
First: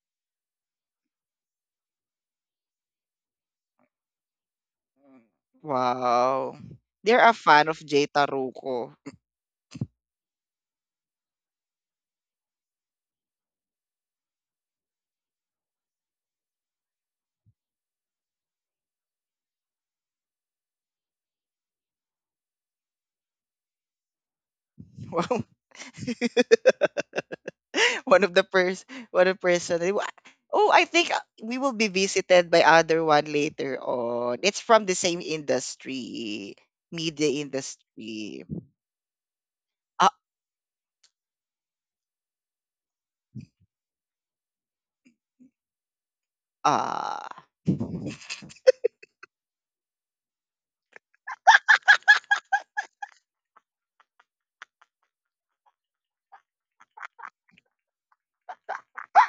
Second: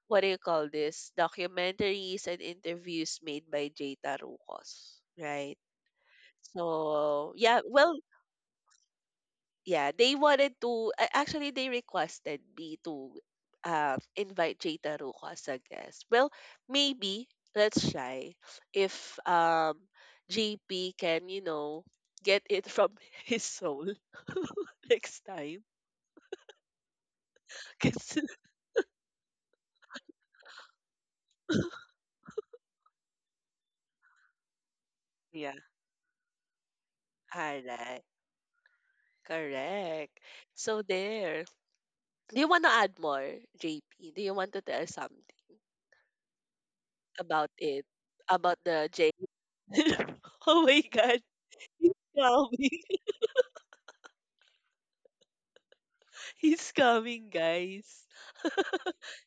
[SPEAKER 1] what do you call this? Documentaries and interviews made by Jay Tarucos, right?
[SPEAKER 2] wow. They're a
[SPEAKER 1] So, yeah,
[SPEAKER 2] fan of
[SPEAKER 1] well
[SPEAKER 2] Jay Taruco. [LAUGHS]
[SPEAKER 1] yeah, they wanted to a- actually they requested me to uh, invite Jada Ruco as a guest. Well, maybe let's try if um J P can, you know, get it from [LAUGHS] his soul [LAUGHS] next
[SPEAKER 2] Wow.
[SPEAKER 1] time.
[SPEAKER 2] [LAUGHS] [LAUGHS]
[SPEAKER 1] 'Cause-
[SPEAKER 2] one of the pers one of person. They wa- Oh, I think uh, we will be
[SPEAKER 1] [LAUGHS]
[SPEAKER 2] visited by other one later on. It's from the same
[SPEAKER 1] yeah,
[SPEAKER 2] industry,
[SPEAKER 1] all
[SPEAKER 2] media
[SPEAKER 1] right.
[SPEAKER 2] industry. Ah,
[SPEAKER 1] Correct. So there. Do you want to add more, J P? Do you want to tell something
[SPEAKER 2] ah,
[SPEAKER 1] about it? About the J? [LAUGHS] Oh my God. [LAUGHS] Please tell me. He's coming, guys.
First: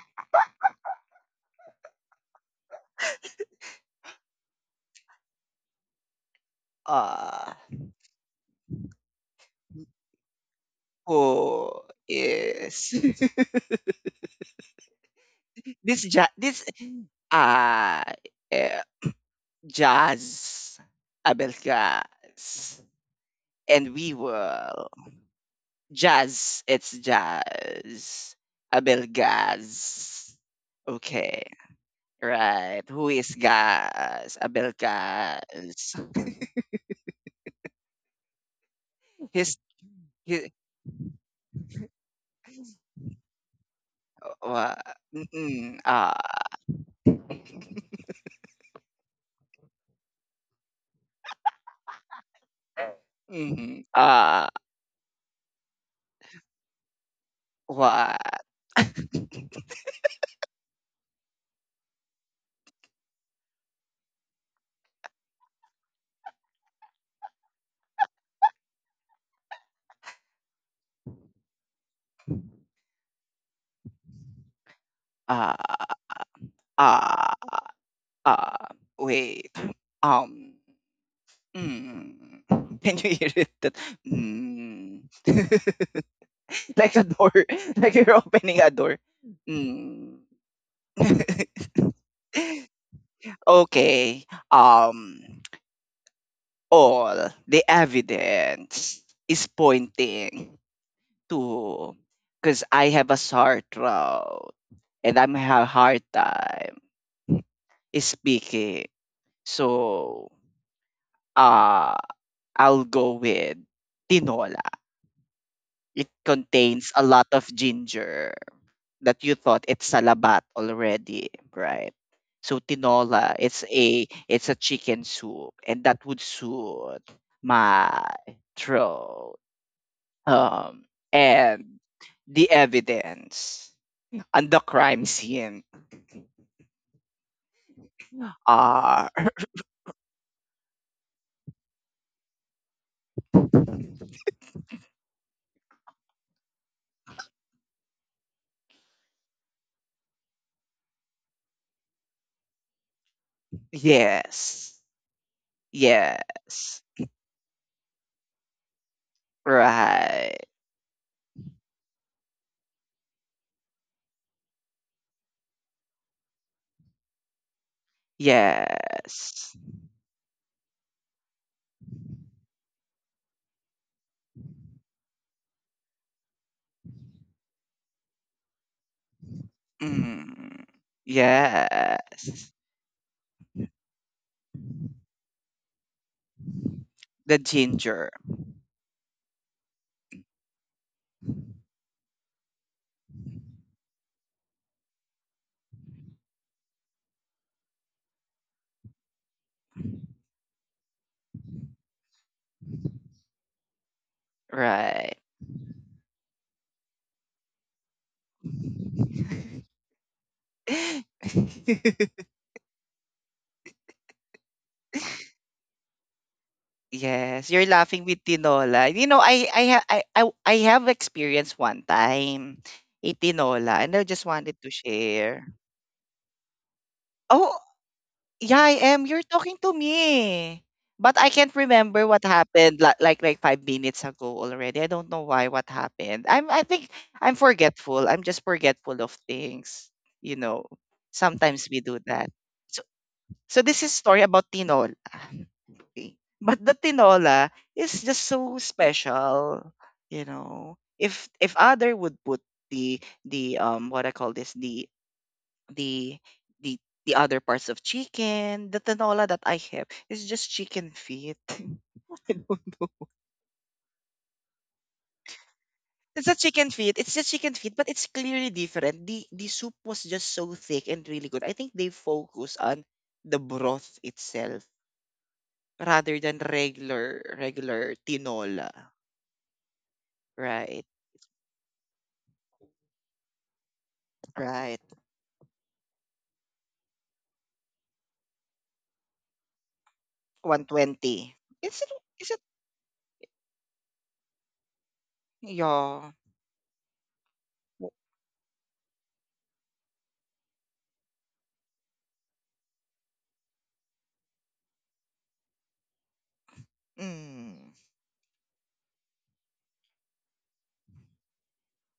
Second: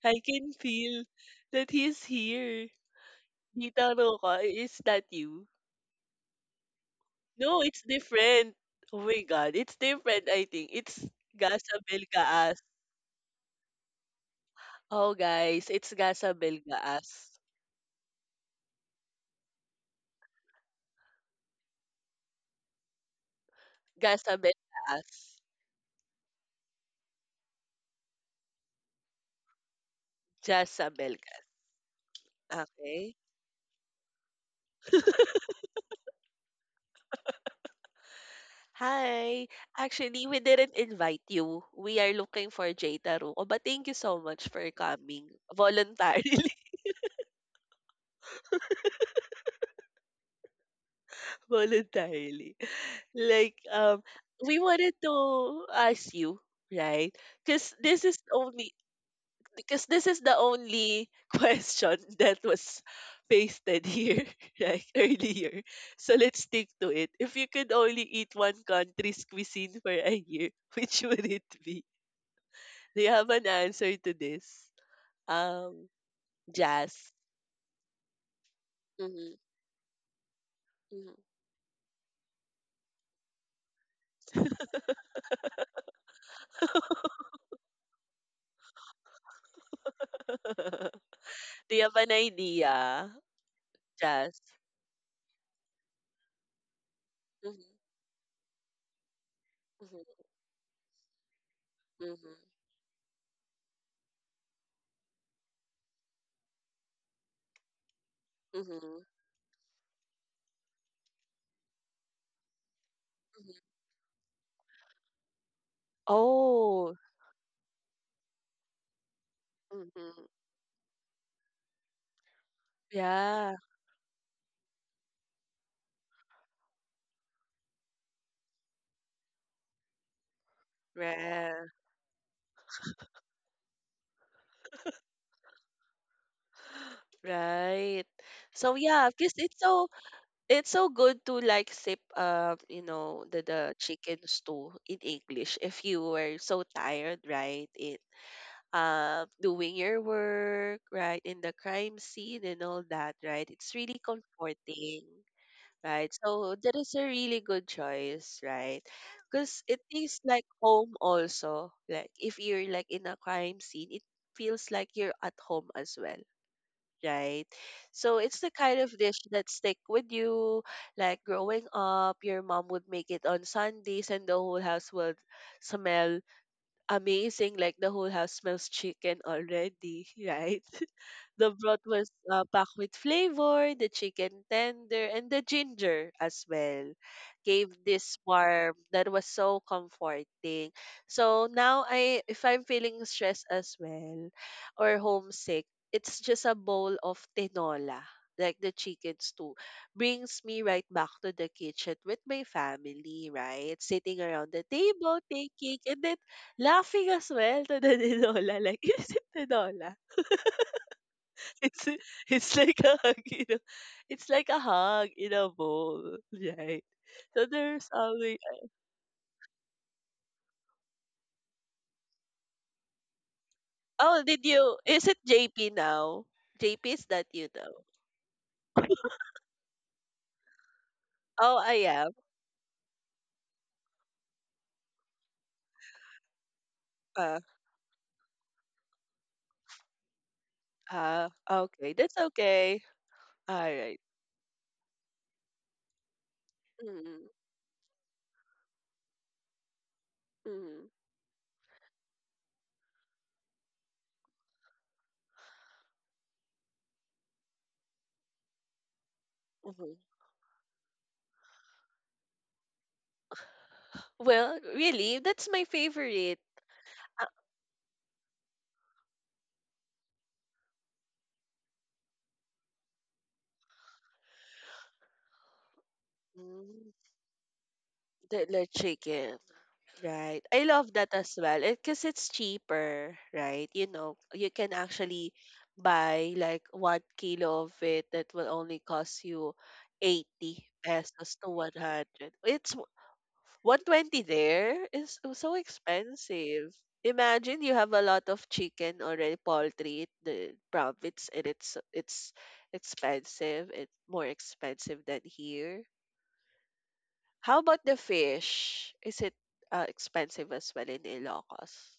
[SPEAKER 1] I can feel that he's here. Tita Roca, is that you?
[SPEAKER 2] ah.
[SPEAKER 1] No, it's different. Oh my God, it's different, I think. It's Gasa
[SPEAKER 2] Oh,
[SPEAKER 1] Belgaas.
[SPEAKER 2] yes. [LAUGHS]
[SPEAKER 1] Oh, guys, it's
[SPEAKER 2] this ja
[SPEAKER 1] Gasa
[SPEAKER 2] this
[SPEAKER 1] Belgaas.
[SPEAKER 2] ah eh, jazz Abelgas and we
[SPEAKER 1] Gasa
[SPEAKER 2] will
[SPEAKER 1] Belgaas.
[SPEAKER 2] jazz, it's jazz Abelgas,
[SPEAKER 1] Gasa
[SPEAKER 2] okay.
[SPEAKER 1] Belgaas.
[SPEAKER 2] Right. Who
[SPEAKER 1] Okay.
[SPEAKER 2] is Gas? Abel Gas.
[SPEAKER 1] Hi.
[SPEAKER 2] His,
[SPEAKER 1] Actually, we
[SPEAKER 2] his
[SPEAKER 1] didn't invite you. We are looking for Jay Taruco, but thank you so much for
[SPEAKER 2] what?
[SPEAKER 1] coming
[SPEAKER 2] Mm-mm. Ah.
[SPEAKER 1] voluntarily. [LAUGHS] Voluntarily. Like
[SPEAKER 2] Mm-hmm.
[SPEAKER 1] um
[SPEAKER 2] Ah.
[SPEAKER 1] we wanted to ask you, right, because this is
[SPEAKER 2] What?
[SPEAKER 1] only because this is the only [LAUGHS] question that was pasted here [LAUGHS] right earlier, so let's stick to it. If you could only eat one country's cuisine for a year, [LAUGHS] which would it be? Do you have an answer to this?
[SPEAKER 2] Ah.
[SPEAKER 1] um Jazz,
[SPEAKER 2] Ah. Ah.
[SPEAKER 1] mm-hmm,
[SPEAKER 2] Wait. Um. Mm. [LAUGHS] Can you hear it? That, mm. [LAUGHS] Like a door. [LAUGHS] Like you're opening a door. Mm.
[SPEAKER 1] [LAUGHS]
[SPEAKER 2] [LAUGHS]
[SPEAKER 1] do you have an idea,
[SPEAKER 2] Okay.
[SPEAKER 1] jazz?
[SPEAKER 2] Um. All
[SPEAKER 1] Mm-hmm,
[SPEAKER 2] the evidence is
[SPEAKER 1] mm-hmm,
[SPEAKER 2] pointing to
[SPEAKER 1] mm-hmm,
[SPEAKER 2] because I have a sore throat and I'm have a hard time
[SPEAKER 1] mm-hmm. Mm-hmm.
[SPEAKER 2] speaking. So uh I'll go with tinola. It contains
[SPEAKER 1] Oh,
[SPEAKER 2] a lot of ginger that you thought it's
[SPEAKER 1] mhm.
[SPEAKER 2] salabat already, right? So tinola,
[SPEAKER 1] Yeah,
[SPEAKER 2] it's a it's a chicken soup and that would suit my throat. Um
[SPEAKER 1] yeah.
[SPEAKER 2] and the evidence on the crime scene
[SPEAKER 1] [GASPS] Right. So yeah,
[SPEAKER 2] are.
[SPEAKER 1] because it's so, it's so good to like sip um, you know, the the chicken stew in English if you were so tired, right? It um doing your work, right, in the crime scene and all that, right? It's really
[SPEAKER 2] Yes.
[SPEAKER 1] comforting. Right. So that
[SPEAKER 2] Yes.
[SPEAKER 1] is a really good choice, right? Because it is like
[SPEAKER 2] Right.
[SPEAKER 1] home also. Like if you're like in a crime scene, it feels like you're at home as well, right? So it's the kind of dish that
[SPEAKER 2] Yes.
[SPEAKER 1] stick with you. Like growing up, your mom would make it on Sundays and the whole house would smell amazing. Like the whole house smells chicken already, [LAUGHS] right?
[SPEAKER 2] Mm.
[SPEAKER 1] The broth was uh,
[SPEAKER 2] Yes.
[SPEAKER 1] packed with flavor, the chicken tender, and the ginger as well.
[SPEAKER 2] The
[SPEAKER 1] Gave
[SPEAKER 2] ginger.
[SPEAKER 1] this warmth that was so comforting. So now I, if I'm feeling stressed as well or homesick, it's just a bowl of tinola, like the chicken stew. Brings me right back to the kitchen with my family, right? Sitting around the
[SPEAKER 2] Right.
[SPEAKER 1] table, taking and then laughing as well to the [LAUGHS] tinola. Like, is it tinola? It's
[SPEAKER 2] [LAUGHS]
[SPEAKER 1] it's like a hug, you know. It's like a hug in a bowl, right? So
[SPEAKER 2] Yes, you're
[SPEAKER 1] there's
[SPEAKER 2] laughing with
[SPEAKER 1] always.
[SPEAKER 2] tinola. You know, I I ha- I I I have experienced one time a tinola and I
[SPEAKER 1] Oh,
[SPEAKER 2] just
[SPEAKER 1] did
[SPEAKER 2] wanted to
[SPEAKER 1] you? Is it
[SPEAKER 2] share.
[SPEAKER 1] J P now? J P, is that you
[SPEAKER 2] Oh,
[SPEAKER 1] know?
[SPEAKER 2] yeah, I am. You're talking to me. But I can't
[SPEAKER 1] Oh, I
[SPEAKER 2] remember
[SPEAKER 1] am.
[SPEAKER 2] what happened li- like like five minutes ago already. I don't know why what happened. I'm I think
[SPEAKER 1] Uh,
[SPEAKER 2] I'm forgetful. I'm just forgetful of things. You know,
[SPEAKER 1] uh,
[SPEAKER 2] sometimes we
[SPEAKER 1] okay,
[SPEAKER 2] do
[SPEAKER 1] that's
[SPEAKER 2] that.
[SPEAKER 1] okay.
[SPEAKER 2] So
[SPEAKER 1] All
[SPEAKER 2] so this is
[SPEAKER 1] right.
[SPEAKER 2] story about tinola. [LAUGHS] Okay. But the
[SPEAKER 1] Mm-hmm,
[SPEAKER 2] tinola is just so special, you know.
[SPEAKER 1] mm-hmm,
[SPEAKER 2] If if other would put the the um what I call this the the the the other parts of chicken. The tinola that I have
[SPEAKER 1] hmm.
[SPEAKER 2] is just chicken feet. [LAUGHS] I don't know.
[SPEAKER 1] Well, really, that's my
[SPEAKER 2] It's a
[SPEAKER 1] favorite.
[SPEAKER 2] chicken feet. It's
[SPEAKER 1] Uh,
[SPEAKER 2] just chicken feet, but it's clearly different. The the soup was just so thick and really good. I think they focus on the broth itself rather than
[SPEAKER 1] mm,
[SPEAKER 2] regular regular
[SPEAKER 1] the, the
[SPEAKER 2] tinola.
[SPEAKER 1] chicken. Right. I
[SPEAKER 2] Right.
[SPEAKER 1] love that as well. Because it's cheaper, right? You know, you can
[SPEAKER 2] Right.
[SPEAKER 1] actually buy like one kilo of it that will only cost you eighty pesos
[SPEAKER 2] one twenty.
[SPEAKER 1] to
[SPEAKER 2] Is it is
[SPEAKER 1] one hundred.
[SPEAKER 2] it
[SPEAKER 1] It's w- one hundred twenty there is so
[SPEAKER 2] yeah.
[SPEAKER 1] expensive. Imagine you have
[SPEAKER 2] W-
[SPEAKER 1] a lot of chicken already, poultry, it- the profits, and it's it's expensive. It's more expensive than here. How
[SPEAKER 2] Mm.
[SPEAKER 1] about the fish? Is it uh, expensive as well in Ilocos?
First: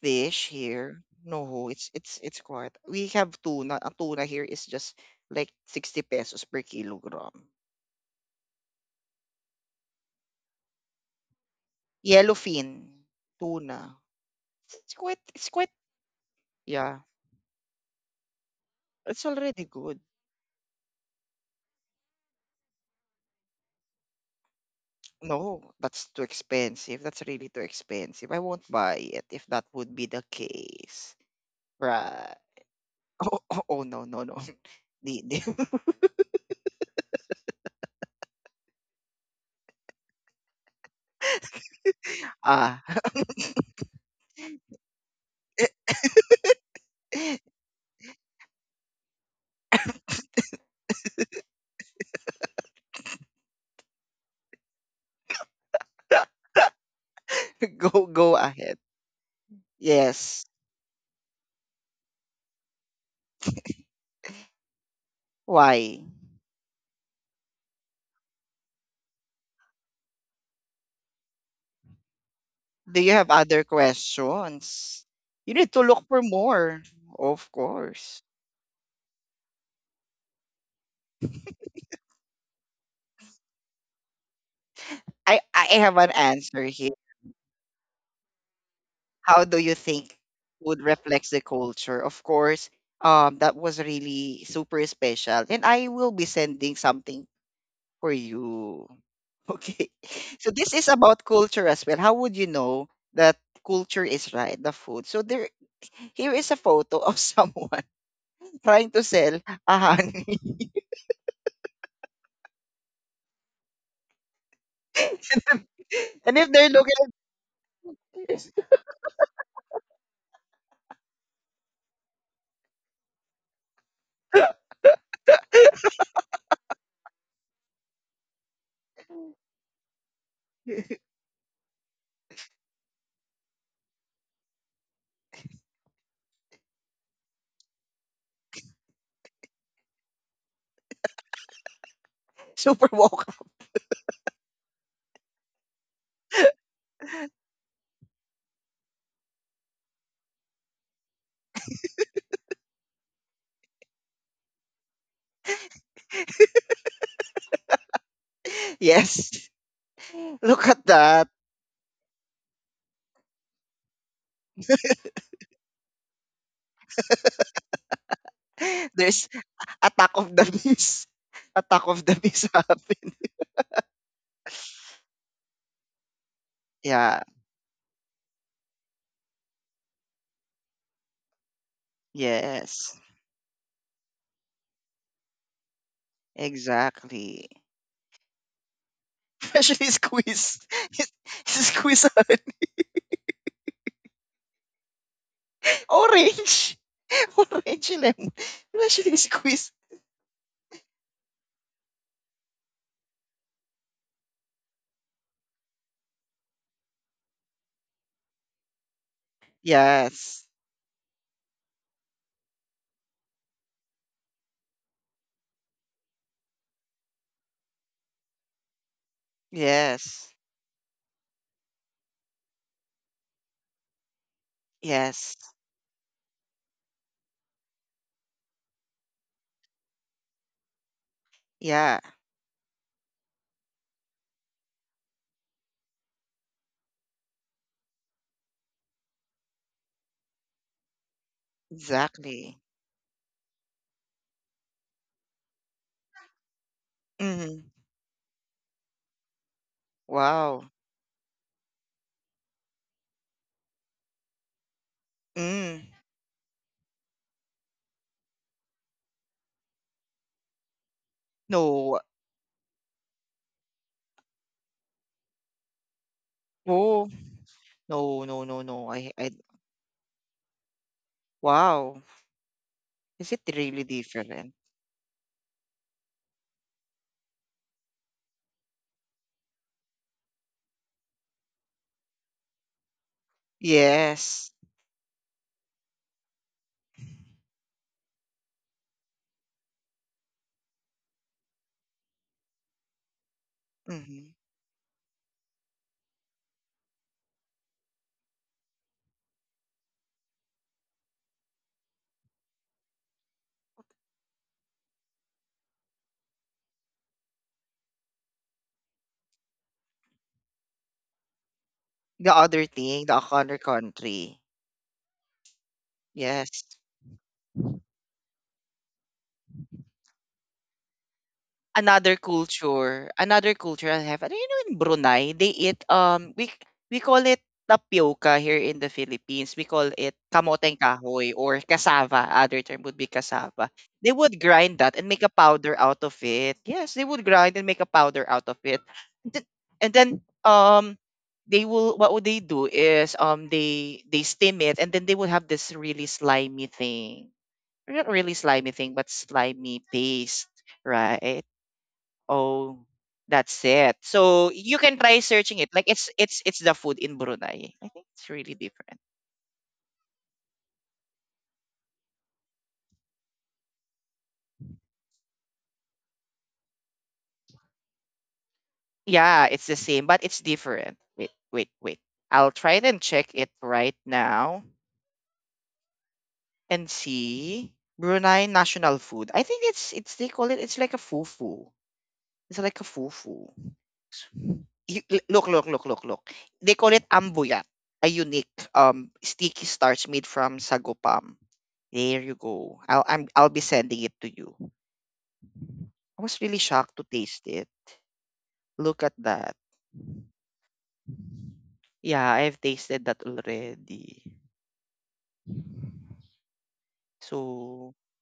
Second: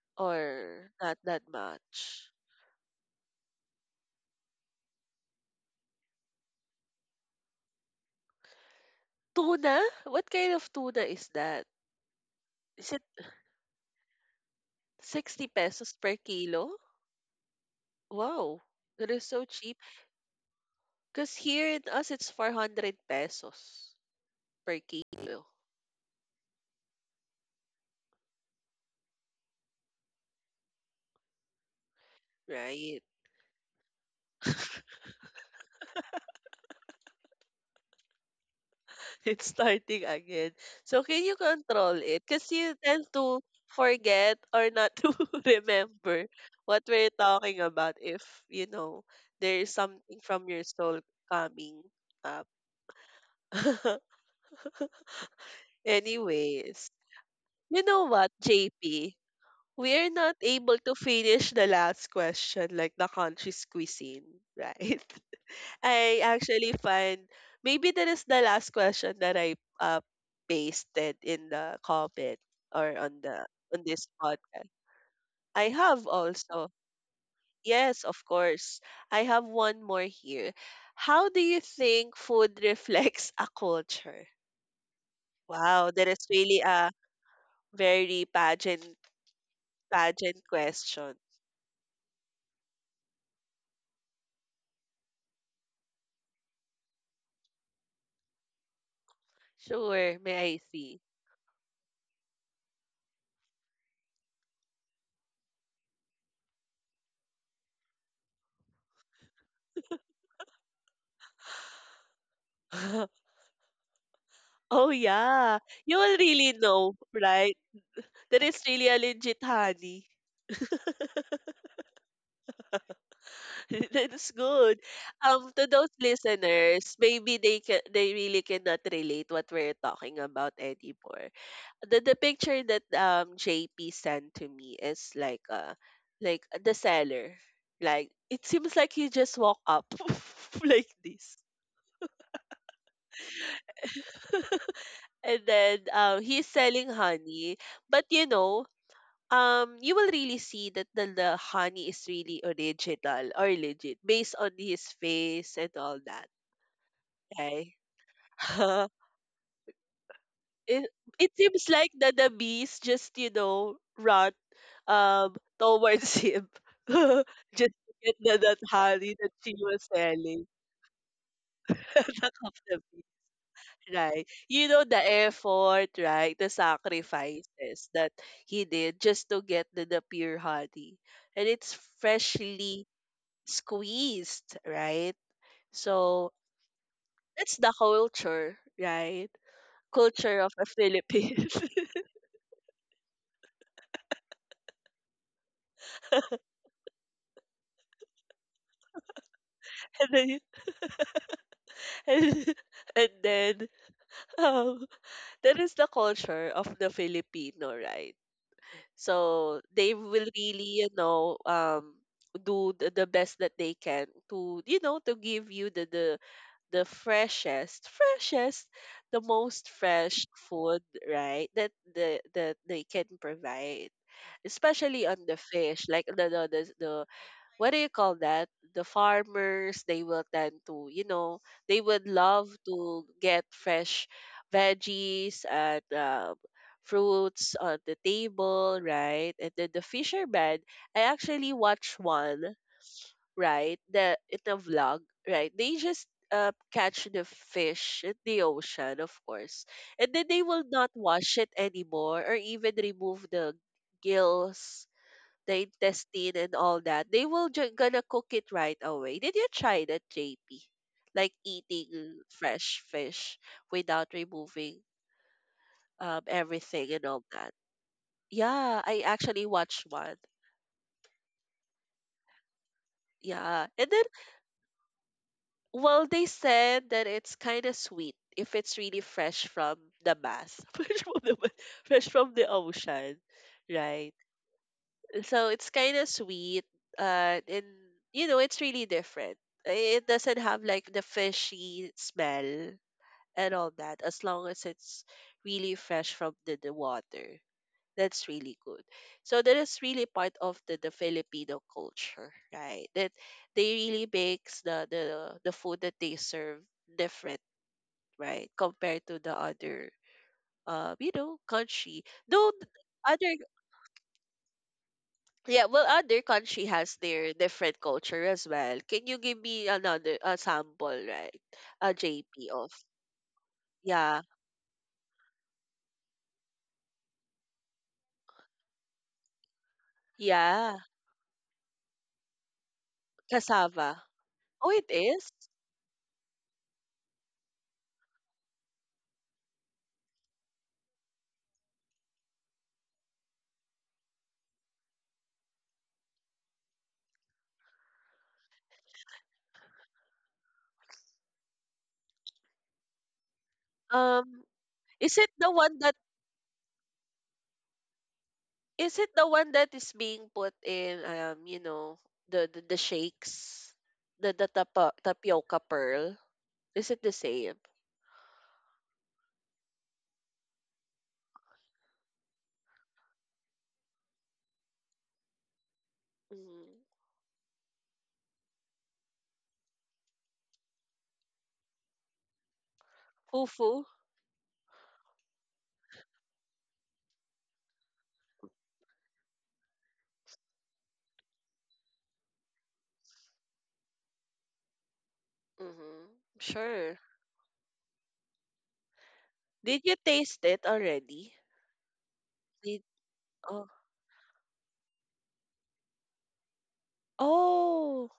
[SPEAKER 2] Fish
[SPEAKER 1] Or
[SPEAKER 2] here.
[SPEAKER 1] not that
[SPEAKER 2] No, it's it's
[SPEAKER 1] much?
[SPEAKER 2] it's quite. We have tuna. A tuna here is just like sixty pesos per kilogram.
[SPEAKER 1] Tuna? What kind of tuna is that?
[SPEAKER 2] Yellowfin
[SPEAKER 1] Is it
[SPEAKER 2] tuna. It's, it's quite
[SPEAKER 1] sixty
[SPEAKER 2] it's quite
[SPEAKER 1] pesos per kilo?
[SPEAKER 2] Yeah.
[SPEAKER 1] Wow, that is
[SPEAKER 2] It's
[SPEAKER 1] so
[SPEAKER 2] already
[SPEAKER 1] cheap.
[SPEAKER 2] good.
[SPEAKER 1] Because here in us, it's four hundred pesos per kilo,
[SPEAKER 2] No, that's too expensive. That's really too expensive. I won't buy it if that would be the case. Right. [LAUGHS]
[SPEAKER 1] right?
[SPEAKER 2] Oh, oh, oh no, no, no. [LAUGHS] The, the,
[SPEAKER 1] [LAUGHS] It's starting again. So can you control it? Because you
[SPEAKER 2] [LAUGHS] ah.
[SPEAKER 1] tend to forget or not to [LAUGHS] remember what we're talking about if, you know, there is something from your soul coming up. [LAUGHS]
[SPEAKER 2] [LAUGHS]
[SPEAKER 1] Anyways, you
[SPEAKER 2] Go
[SPEAKER 1] know what,
[SPEAKER 2] go ahead.
[SPEAKER 1] J P? We are not
[SPEAKER 2] Yes.
[SPEAKER 1] able to finish the last question, like the country's cuisine, [LAUGHS] right?
[SPEAKER 2] Why?
[SPEAKER 1] I actually find maybe that is the last question that I uh pasted in the comment or
[SPEAKER 2] Do you
[SPEAKER 1] on
[SPEAKER 2] have
[SPEAKER 1] the
[SPEAKER 2] other
[SPEAKER 1] on this podcast.
[SPEAKER 2] questions? You need
[SPEAKER 1] I
[SPEAKER 2] to look
[SPEAKER 1] have
[SPEAKER 2] for
[SPEAKER 1] also.
[SPEAKER 2] more, of
[SPEAKER 1] Yes,
[SPEAKER 2] course.
[SPEAKER 1] of course. I have one more here. How do you think food [LAUGHS] reflects a culture?
[SPEAKER 2] I, I
[SPEAKER 1] Wow,
[SPEAKER 2] have
[SPEAKER 1] that
[SPEAKER 2] an
[SPEAKER 1] is really
[SPEAKER 2] answer here.
[SPEAKER 1] a very pageant
[SPEAKER 2] How do you think
[SPEAKER 1] pageant
[SPEAKER 2] food
[SPEAKER 1] question.
[SPEAKER 2] reflects the culture? Of course, um, that was really super special. And I will be sending something for you. [LAUGHS] Okay.
[SPEAKER 1] Sure, may
[SPEAKER 2] So
[SPEAKER 1] I
[SPEAKER 2] this is
[SPEAKER 1] see?
[SPEAKER 2] about culture as well. How would you know that culture is right, the food? So there here is a photo of someone [LAUGHS] trying to sell a honey.
[SPEAKER 1] [LAUGHS] Oh
[SPEAKER 2] [LAUGHS]
[SPEAKER 1] yeah, you will
[SPEAKER 2] And if
[SPEAKER 1] really
[SPEAKER 2] they're
[SPEAKER 1] know, right? That is
[SPEAKER 2] [LAUGHS]
[SPEAKER 1] really a legit honey. [LAUGHS] That's good. Um, to those listeners, maybe they can they really cannot relate what we're talking about anymore. The the picture that um J P sent to me is like uh like the seller. Like it seems like he just walk up [LAUGHS] like this.
[SPEAKER 2] super woke. [LAUGHS]
[SPEAKER 1] And then um he's selling honey. But you know, um you will really see that the, the honey is really original or legit based on his face and all that. Okay. [LAUGHS]
[SPEAKER 2] Yes. [LAUGHS] Look at
[SPEAKER 1] It
[SPEAKER 2] that.
[SPEAKER 1] it seems like that the bees just, you know, run um towards him. [LAUGHS] Just to get the that honey
[SPEAKER 2] There's
[SPEAKER 1] that she was
[SPEAKER 2] attack of the
[SPEAKER 1] selling.
[SPEAKER 2] miss. [LAUGHS] Attack
[SPEAKER 1] [LAUGHS]
[SPEAKER 2] of the
[SPEAKER 1] Attack
[SPEAKER 2] miss [LAUGHS]
[SPEAKER 1] of the bee.
[SPEAKER 2] happened.
[SPEAKER 1] Right. You know the effort, right? The
[SPEAKER 2] Yeah.
[SPEAKER 1] sacrifices that he did just to get the, the pure honey. And it's freshly
[SPEAKER 2] Yes.
[SPEAKER 1] squeezed, right? So
[SPEAKER 2] Exactly.
[SPEAKER 1] that's the culture, right?
[SPEAKER 2] [LAUGHS] Especially
[SPEAKER 1] Culture of
[SPEAKER 2] squeeze.
[SPEAKER 1] the Philippines. [LAUGHS]
[SPEAKER 2] Squeeze [LAUGHS] on [LAUGHS] orange. [LAUGHS] Orange lemon. Especially squeeze.
[SPEAKER 1] and then, and, and then Um, that is the culture of the Filipino, right? So they will
[SPEAKER 2] Yes.
[SPEAKER 1] really, you know, um, do the, the best that they can to, you know, to give you the the the freshest, freshest, the most fresh
[SPEAKER 2] Yes.
[SPEAKER 1] food, right? That the that they can provide, especially on
[SPEAKER 2] Yes.
[SPEAKER 1] the fish, like the the the, the what do you call that? The farmers, they will tend to, you know, they
[SPEAKER 2] Yeah.
[SPEAKER 1] would love to get fresh veggies and um, fruits on the table, right? And then the fishermen, I actually watched one,
[SPEAKER 2] Exactly.
[SPEAKER 1] right? The in a vlog, right? They just uh, catch the
[SPEAKER 2] Mm.
[SPEAKER 1] fish in the ocean, of course, and then they will
[SPEAKER 2] Wow.
[SPEAKER 1] not wash it anymore or even remove the gills, the
[SPEAKER 2] Mm.
[SPEAKER 1] intestine and all that. They will just gonna cook it right away. Did you try that, J P? Like
[SPEAKER 2] No.
[SPEAKER 1] eating fresh fish without removing um everything and
[SPEAKER 2] Oh.
[SPEAKER 1] all that.
[SPEAKER 2] No, no, no,
[SPEAKER 1] Yeah,
[SPEAKER 2] no.
[SPEAKER 1] I
[SPEAKER 2] I, I,
[SPEAKER 1] actually watched one.
[SPEAKER 2] wow. Is it
[SPEAKER 1] Yeah,
[SPEAKER 2] really
[SPEAKER 1] and then
[SPEAKER 2] different?
[SPEAKER 1] well, they said that it's kind of sweet if it's really fresh from the bath, [LAUGHS] fresh from the fresh from the ocean, right?
[SPEAKER 2] Yes.
[SPEAKER 1] So it's kind of sweet. Uh, and you know, it's really different. It doesn't have like the fishy smell and all that, as
[SPEAKER 2] Hmm.
[SPEAKER 1] long as it's really fresh from the, the water. That's really good. So that is really part of the, the Filipino culture, right? That they really makes the, the the food that they serve different, right? Compared to the other uh, you know, country.
[SPEAKER 2] The
[SPEAKER 1] Though
[SPEAKER 2] other
[SPEAKER 1] th-
[SPEAKER 2] thing, the
[SPEAKER 1] other
[SPEAKER 2] other country.
[SPEAKER 1] Yeah, well, other
[SPEAKER 2] Yes.
[SPEAKER 1] country has their different culture as well. Can you give me another a sample, right? A
[SPEAKER 2] Another
[SPEAKER 1] J P of
[SPEAKER 2] culture, another culture I
[SPEAKER 1] yeah,
[SPEAKER 2] have. And you know, in Brunei, they eat um we we call it tapioca here in the Philippines. We call it kamoteng
[SPEAKER 1] yeah,
[SPEAKER 2] kahoy or cassava. Other term would be cassava.
[SPEAKER 1] cassava.
[SPEAKER 2] They would
[SPEAKER 1] Oh,
[SPEAKER 2] grind
[SPEAKER 1] it
[SPEAKER 2] that and make
[SPEAKER 1] is.
[SPEAKER 2] a powder out of it. Yes, they would grind and make a powder out of it. And then, and then um they will what would they do is um they they steam it and then they would have this really slimy thing. Not really slimy thing, but slimy paste, right? Oh, that's it.
[SPEAKER 1] Um,
[SPEAKER 2] So you can
[SPEAKER 1] is
[SPEAKER 2] try
[SPEAKER 1] it the
[SPEAKER 2] searching it.
[SPEAKER 1] one
[SPEAKER 2] Like
[SPEAKER 1] that
[SPEAKER 2] it's it's it's the food in Brunei. I think it's really
[SPEAKER 1] is
[SPEAKER 2] different.
[SPEAKER 1] it the one that is being put in um, you know, the the, the shakes, the the tapa, tapioca pearl? Is it the same?
[SPEAKER 2] Yeah, it's the same, but it's different. Wait, wait, wait. I'll try it and check it right now
[SPEAKER 1] Mm-hmm.
[SPEAKER 2] and see Brunei national food. I think it's it's they call it it's like a fufu. It's like a fufu.
[SPEAKER 1] Fufu.
[SPEAKER 2] You- l- Look, look, look, look, look. They call it ambuyat, a unique um sticky starch made from sago palm. There you go. I'll I'm, I'll be sending it to you.
[SPEAKER 1] Mm-hmm.
[SPEAKER 2] I was really shocked
[SPEAKER 1] Sure.
[SPEAKER 2] to taste it. Look at that.
[SPEAKER 1] Did you taste it already?
[SPEAKER 2] Yeah, I've
[SPEAKER 1] Did,
[SPEAKER 2] tasted that
[SPEAKER 1] oh,
[SPEAKER 2] already. So
[SPEAKER 1] oh,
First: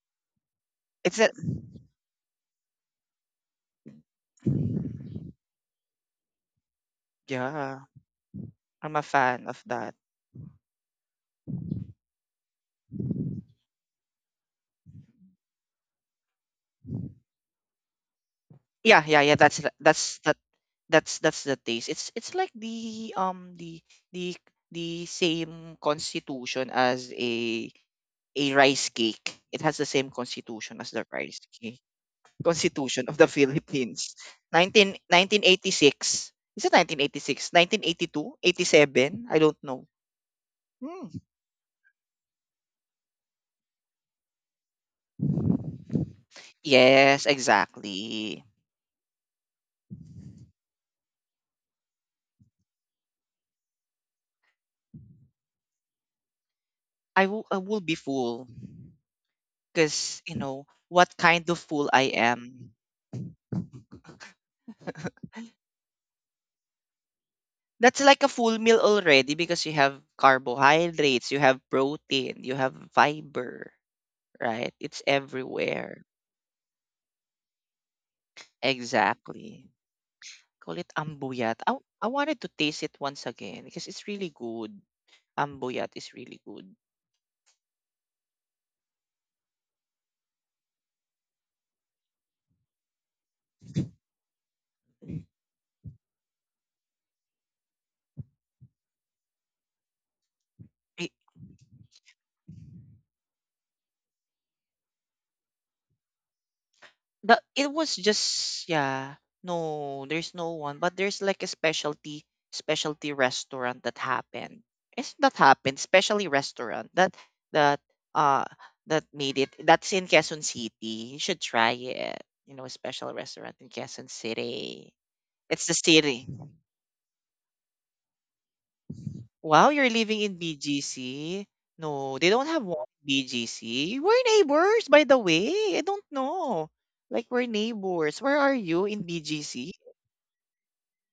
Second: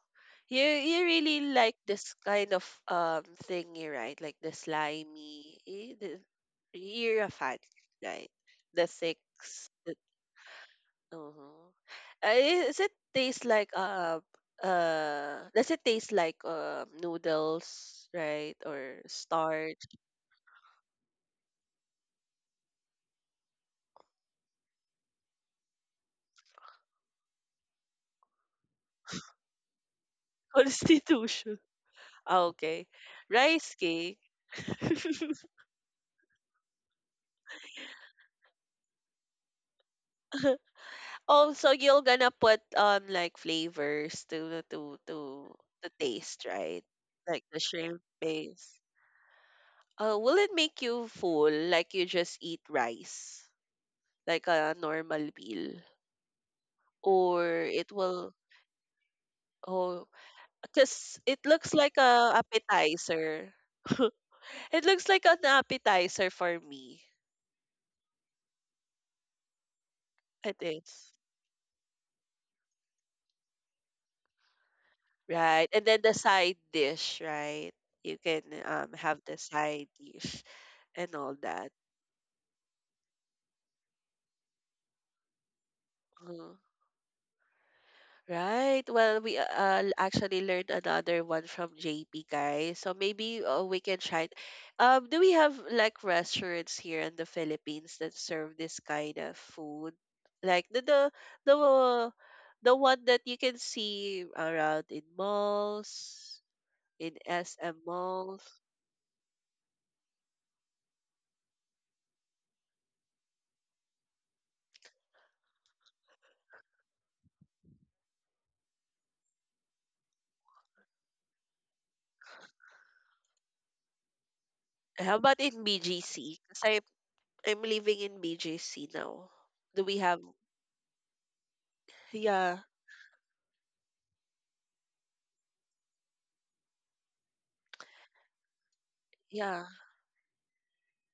[SPEAKER 1] You you
[SPEAKER 2] it's a
[SPEAKER 1] really like this kind of um thingy, right? Like the slimy, eh, the- you're a fan,
[SPEAKER 2] yeah,
[SPEAKER 1] right? The
[SPEAKER 2] I'm a
[SPEAKER 1] six.
[SPEAKER 2] fan of that.
[SPEAKER 1] The, uh-huh. Uh, i- Does it taste like um uh does it taste like um noodles, right? Or
[SPEAKER 2] Yeah, yeah, yeah. That's the-
[SPEAKER 1] starch?
[SPEAKER 2] that's that that's that's the taste. It's it's like the um the the the same constitution as a a rice cake. It has the same
[SPEAKER 1] [LAUGHS]
[SPEAKER 2] constitution as the rice
[SPEAKER 1] Constitution?
[SPEAKER 2] cake.
[SPEAKER 1] Ah, okay,
[SPEAKER 2] Constitution of the [LAUGHS]
[SPEAKER 1] rice
[SPEAKER 2] Philippines.
[SPEAKER 1] cake.
[SPEAKER 2] Nineteen nineteen
[SPEAKER 1] [LAUGHS]
[SPEAKER 2] eighty six. Is it nineteen eighty-six? nineteen eighty-two? eighty-seven? I don't know. Mm.
[SPEAKER 1] Oh, so you're gonna put um like flavors to to to to taste, right?
[SPEAKER 2] Yes,
[SPEAKER 1] Like the shrimp
[SPEAKER 2] exactly.
[SPEAKER 1] base. Uh, will it make you full, like you just eat rice, like a normal meal,
[SPEAKER 2] I
[SPEAKER 1] or
[SPEAKER 2] will I will
[SPEAKER 1] it
[SPEAKER 2] be
[SPEAKER 1] will?
[SPEAKER 2] fool
[SPEAKER 1] Oh,
[SPEAKER 2] because you know what
[SPEAKER 1] because it
[SPEAKER 2] kind of
[SPEAKER 1] looks
[SPEAKER 2] fool
[SPEAKER 1] like
[SPEAKER 2] I
[SPEAKER 1] a
[SPEAKER 2] am.
[SPEAKER 1] appetizer. [LAUGHS] It looks like
[SPEAKER 2] [LAUGHS]
[SPEAKER 1] an appetizer for me.
[SPEAKER 2] That's like a full meal already because you have
[SPEAKER 1] It is.
[SPEAKER 2] carbohydrates, you have protein, you have fiber, right? It's
[SPEAKER 1] Right. And then
[SPEAKER 2] everywhere.
[SPEAKER 1] the side dish, right? You can um have the
[SPEAKER 2] Exactly.
[SPEAKER 1] side dish
[SPEAKER 2] Call it
[SPEAKER 1] and all
[SPEAKER 2] ambuyat.
[SPEAKER 1] that.
[SPEAKER 2] I I wanted to taste it once again because it's really good. Ambuyat is really
[SPEAKER 1] Mhm.
[SPEAKER 2] good.
[SPEAKER 1] Right. Well, we uh uh, actually learned another one from J P guys. So maybe uh, we can try it. Um, do we have like restaurants here in the Philippines that serve this kind of food? Like the the the uh, the one that you can see around in malls, in
[SPEAKER 2] The it
[SPEAKER 1] S M
[SPEAKER 2] was
[SPEAKER 1] malls.
[SPEAKER 2] just yeah. No, there's no one, but there's like a specialty specialty restaurant that happened. Yes, that happened. Specialty restaurant that that uh that made it. That's in Quezon City. You should try it. You know, a special restaurant in Quezon City.
[SPEAKER 1] How about in
[SPEAKER 2] It's the city.
[SPEAKER 1] B G C? Because I I'm living in B G C now.
[SPEAKER 2] Wow,
[SPEAKER 1] Do
[SPEAKER 2] you're
[SPEAKER 1] we
[SPEAKER 2] living
[SPEAKER 1] have?
[SPEAKER 2] in B G C? No, they don't
[SPEAKER 1] Yeah,
[SPEAKER 2] have one B G C. We're neighbors, by the way. I don't know. Like, we're neighbors. Where are you in
[SPEAKER 1] yeah.
[SPEAKER 2] B G C?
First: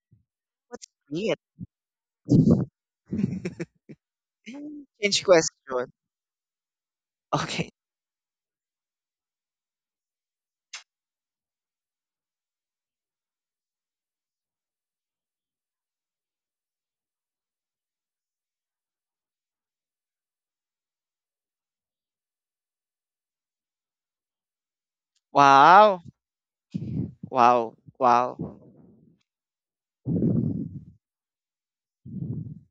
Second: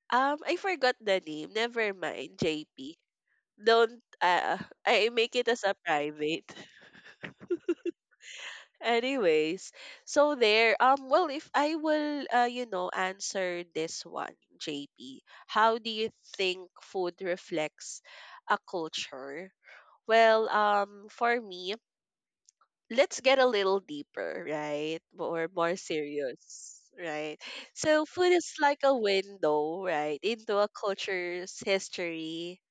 [SPEAKER 1] Um, I
[SPEAKER 2] What's
[SPEAKER 1] forgot the
[SPEAKER 2] great?
[SPEAKER 1] name. Never mind, J P.
[SPEAKER 2] [LAUGHS]
[SPEAKER 1] Don't uh I
[SPEAKER 2] Change
[SPEAKER 1] make it as a
[SPEAKER 2] question.
[SPEAKER 1] private. [LAUGHS]
[SPEAKER 2] Okay.
[SPEAKER 1] Anyways, so there um well if I will uh you know answer this one, J P. How do you think food reflects a culture? Well, um for me let's get a little deeper, right? Or more
[SPEAKER 2] Wow.
[SPEAKER 1] serious, right?
[SPEAKER 2] Wow.
[SPEAKER 1] So food
[SPEAKER 2] Wow.
[SPEAKER 1] is like a window, right, into a culture's history,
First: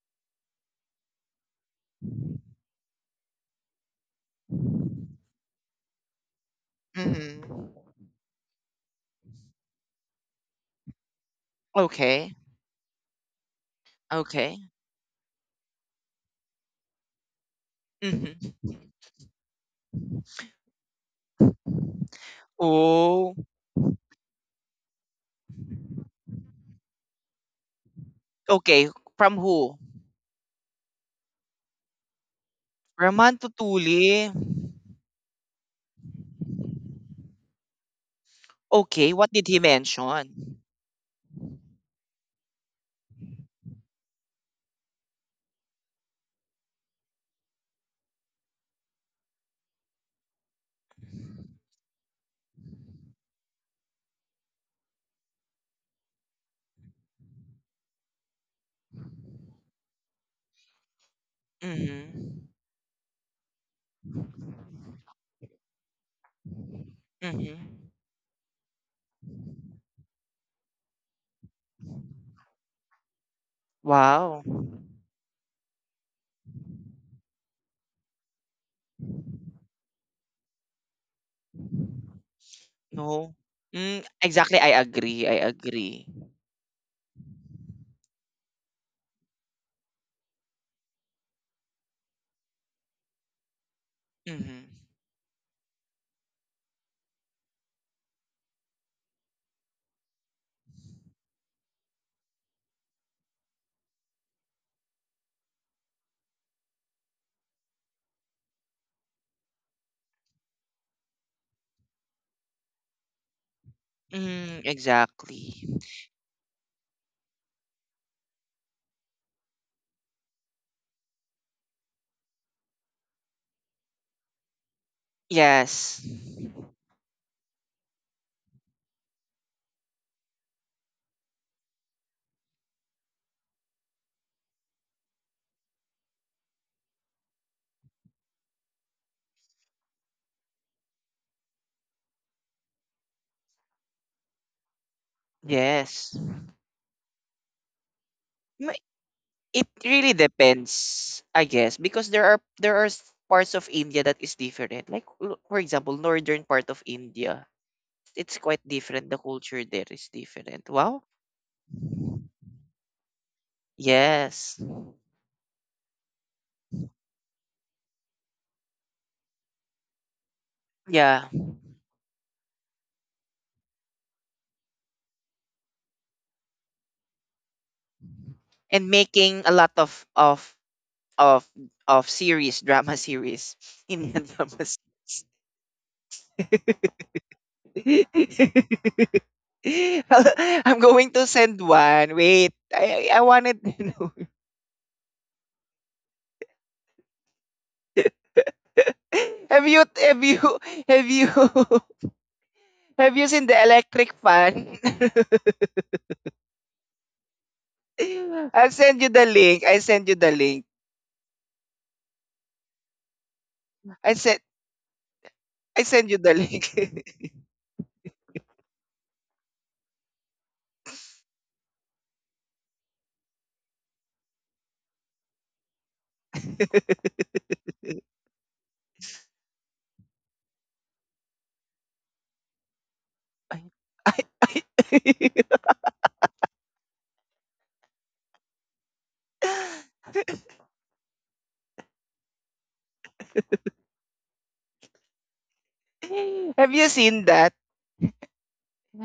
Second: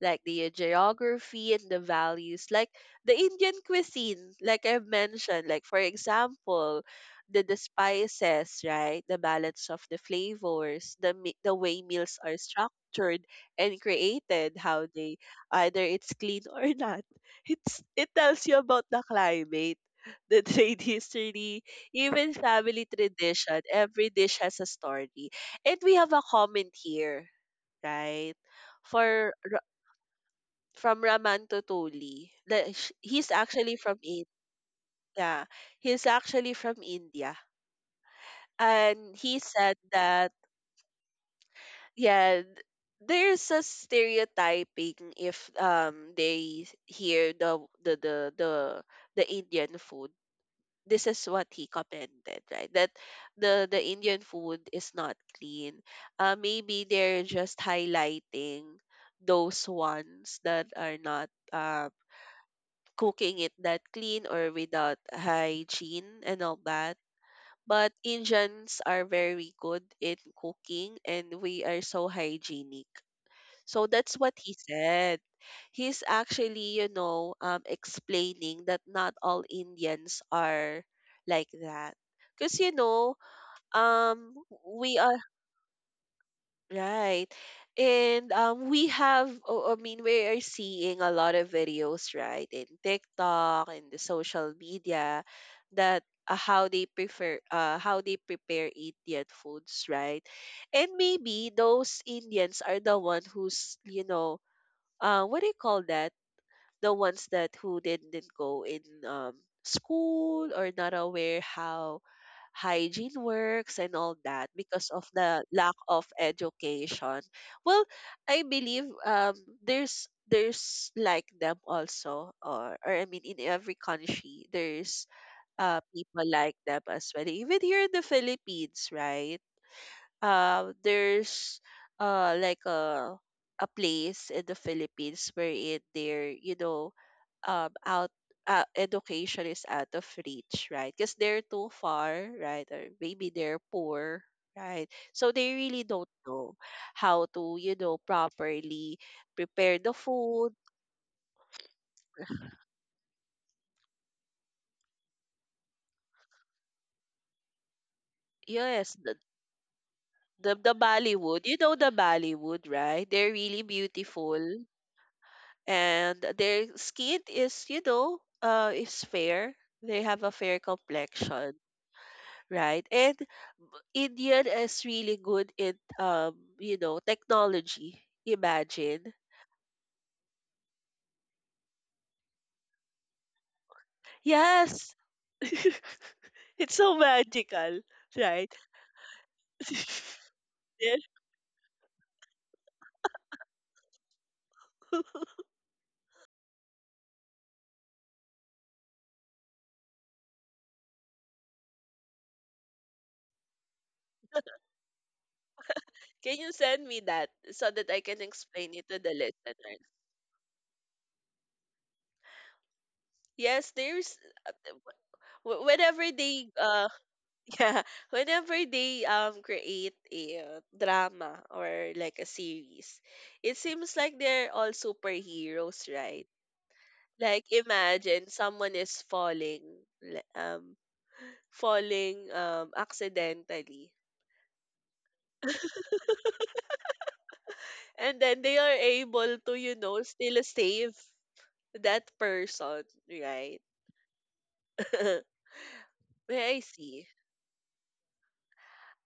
[SPEAKER 1] like the geography and the values, like the Indian cuisine, like I mentioned, like for example, the, the
[SPEAKER 2] Mm-hmm.
[SPEAKER 1] spices, right? The balance of the flavors, the mi- the way meals
[SPEAKER 2] Okay.
[SPEAKER 1] are structured and created,
[SPEAKER 2] Okay.
[SPEAKER 1] how they, either it's clean [LAUGHS] or not, it's, it tells
[SPEAKER 2] Mm-hmm.
[SPEAKER 1] you about the climate, [LAUGHS] the trade history, even family
[SPEAKER 2] Oh.
[SPEAKER 1] tradition. Every dish has a story. And we have a comment here, right?
[SPEAKER 2] Okay.
[SPEAKER 1] For
[SPEAKER 2] From
[SPEAKER 1] Ra-
[SPEAKER 2] who?
[SPEAKER 1] from Raman Totoli. The, sh- he's
[SPEAKER 2] Raman
[SPEAKER 1] actually from
[SPEAKER 2] Tutuli.
[SPEAKER 1] India. He's actually from India.
[SPEAKER 2] Okay.
[SPEAKER 1] And
[SPEAKER 2] What
[SPEAKER 1] he
[SPEAKER 2] did he
[SPEAKER 1] said that
[SPEAKER 2] mention?
[SPEAKER 1] yeah, th- there's a stereotyping if um they hear the the the the the Indian food, this is what he commented, right? That the the Indian food is not clean. Uh, maybe they're just highlighting those ones that are not uh,
[SPEAKER 2] Mm-hmm.
[SPEAKER 1] cooking it that clean or without hygiene and all that.
[SPEAKER 2] Mm-hmm.
[SPEAKER 1] But Indians are very good in cooking, and we are so hygienic. So that's what
[SPEAKER 2] Wow.
[SPEAKER 1] he said. He's actually, you know, um, explaining that not all Indians are like that. Because, you know,
[SPEAKER 2] No. Mm,
[SPEAKER 1] um,
[SPEAKER 2] exactly. I
[SPEAKER 1] we are,
[SPEAKER 2] agree. I agree.
[SPEAKER 1] right. And um, we have, oh, I mean, we are seeing a lot of videos, right, in TikTok and the social
[SPEAKER 2] Mm-hmm.
[SPEAKER 1] media that uh, how they prefer, uh, how they prepare Indian foods, right? And maybe those Indians are the one who's, you know, uh what do you call that, the ones that who didn't go in um school or not aware how hygiene works and all that
[SPEAKER 2] Mm,
[SPEAKER 1] because of the
[SPEAKER 2] exactly.
[SPEAKER 1] lack of education. Well, I believe um there's there's like them also, or or I mean, in every country there's uh
[SPEAKER 2] Yes.
[SPEAKER 1] people like them as well, even here in the Philippines, right? Uh, there's uh, like a a place in the Philippines where it, there, you know um out uh, education is out of reach, right, because they're too far, right, or maybe they're poor, right, so they really don't
[SPEAKER 2] Yes.
[SPEAKER 1] know how to, you know, properly
[SPEAKER 2] It
[SPEAKER 1] prepare the
[SPEAKER 2] really
[SPEAKER 1] food.
[SPEAKER 2] depends, I guess, because there are there are s- parts of India that is different. Like l- for example, northern part of India, it's quite
[SPEAKER 1] Yes,
[SPEAKER 2] different.
[SPEAKER 1] the
[SPEAKER 2] The culture there is
[SPEAKER 1] the,
[SPEAKER 2] different.
[SPEAKER 1] the
[SPEAKER 2] Wow.
[SPEAKER 1] Bollywood, you know, the Bollywood, right, they're really
[SPEAKER 2] Yes.
[SPEAKER 1] beautiful and their skin is, you know uh is fair, they have a fair
[SPEAKER 2] Yeah.
[SPEAKER 1] complexion, right? And India is really good in, um you know, technology,
[SPEAKER 2] And
[SPEAKER 1] imagine.
[SPEAKER 2] making a lot of of of of series, drama series, [LAUGHS] Indian drama
[SPEAKER 1] Yes.
[SPEAKER 2] series.
[SPEAKER 1] [LAUGHS] It's so magical, right?
[SPEAKER 2] [LAUGHS]
[SPEAKER 1] [LAUGHS]
[SPEAKER 2] [LAUGHS] I'm
[SPEAKER 1] Yeah.
[SPEAKER 2] going to send one. Wait, I I I wanted to know. [LAUGHS] have you have you have you [LAUGHS] have you seen the electric fan?
[SPEAKER 1] Can you send me that so that I can
[SPEAKER 2] [LAUGHS] I'll
[SPEAKER 1] explain it to
[SPEAKER 2] send you
[SPEAKER 1] the
[SPEAKER 2] the link. I
[SPEAKER 1] listeners?
[SPEAKER 2] send you the link.
[SPEAKER 1] Yes,
[SPEAKER 2] I
[SPEAKER 1] there's
[SPEAKER 2] send
[SPEAKER 1] uh, wh-
[SPEAKER 2] I
[SPEAKER 1] whenever
[SPEAKER 2] send you the
[SPEAKER 1] they uh
[SPEAKER 2] link.
[SPEAKER 1] yeah, [LAUGHS] whenever they um create a uh, drama or like a series, it seems like they're all superheroes, right? Like
[SPEAKER 2] [LAUGHS]
[SPEAKER 1] imagine someone is falling, li- um, falling um accidentally,
[SPEAKER 2] Ay, ay, ay.
[SPEAKER 1] and then they are able to, you know, still save that person, right? [LAUGHS] May
[SPEAKER 2] [LAUGHS]
[SPEAKER 1] I
[SPEAKER 2] Have you
[SPEAKER 1] see?
[SPEAKER 2] seen that?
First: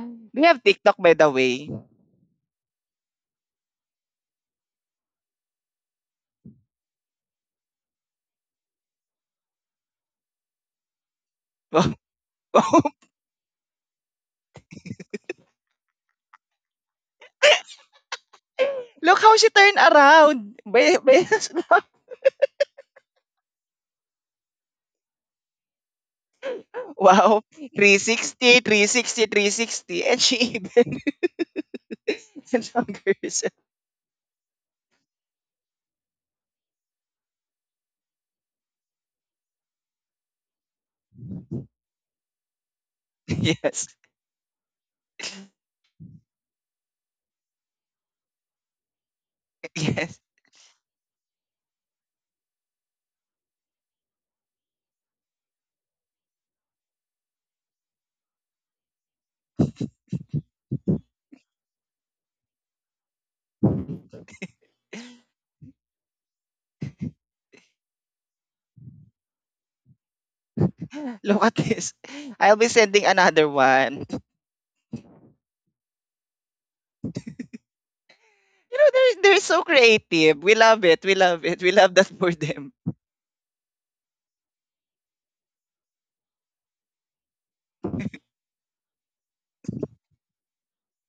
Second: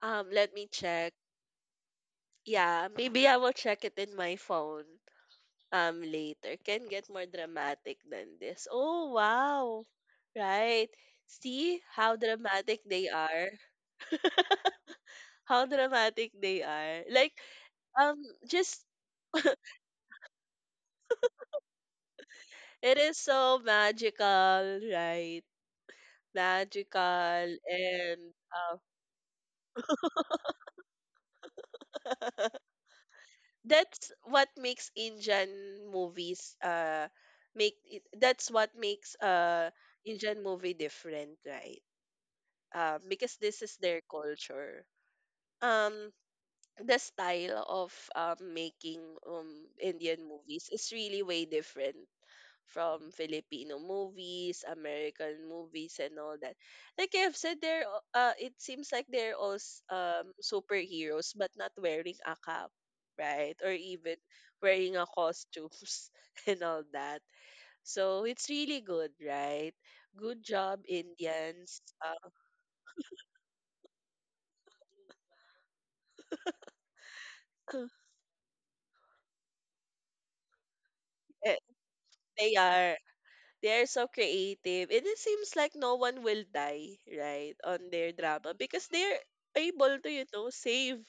[SPEAKER 1] Um,
[SPEAKER 2] Do you
[SPEAKER 1] let
[SPEAKER 2] have
[SPEAKER 1] me
[SPEAKER 2] TikTok by
[SPEAKER 1] check.
[SPEAKER 2] the way?
[SPEAKER 1] Yeah, maybe I will check it in my phone. Um, later can get more dramatic than this. Oh wow. Right. See
[SPEAKER 2] Wow.
[SPEAKER 1] how
[SPEAKER 2] [LAUGHS]
[SPEAKER 1] dramatic they are. [LAUGHS] How dramatic they are. Like um just
[SPEAKER 2] Look how she turned around. Be- be-
[SPEAKER 1] it is so magical, right?
[SPEAKER 2] [LAUGHS] wow.
[SPEAKER 1] Magical and
[SPEAKER 2] three sixty,
[SPEAKER 1] uh,
[SPEAKER 2] three sixty, three sixty. And she even [LAUGHS] and
[SPEAKER 1] [LAUGHS]
[SPEAKER 2] hung herself.
[SPEAKER 1] that's what makes Indian movies uh make it, that's what makes uh Indian movie different, right? Um, because
[SPEAKER 2] [LAUGHS]
[SPEAKER 1] this is
[SPEAKER 2] Yes.
[SPEAKER 1] their culture. Um, the style of um, making um,
[SPEAKER 2] Yes.
[SPEAKER 1] Indian movies is really way different from Filipino movies, American movies, and all that. Like I've said, they're a- uh, it seems like they're all s- um, superheroes, but not wearing a cap, right? Or even wearing a costumes [LAUGHS] and all that. So it's really good, right? Good job,
[SPEAKER 2] [LAUGHS] Look at
[SPEAKER 1] Indians.
[SPEAKER 2] this.
[SPEAKER 1] Uh,
[SPEAKER 2] I'll be sending another one. [LAUGHS] You know, they're, they're so creative. We love it. We love
[SPEAKER 1] [LAUGHS] eh,
[SPEAKER 2] it. We love that for
[SPEAKER 1] they
[SPEAKER 2] them.
[SPEAKER 1] are. They're so creative. And it seems like no one will die, right, on their drama, because they're able to, you know, save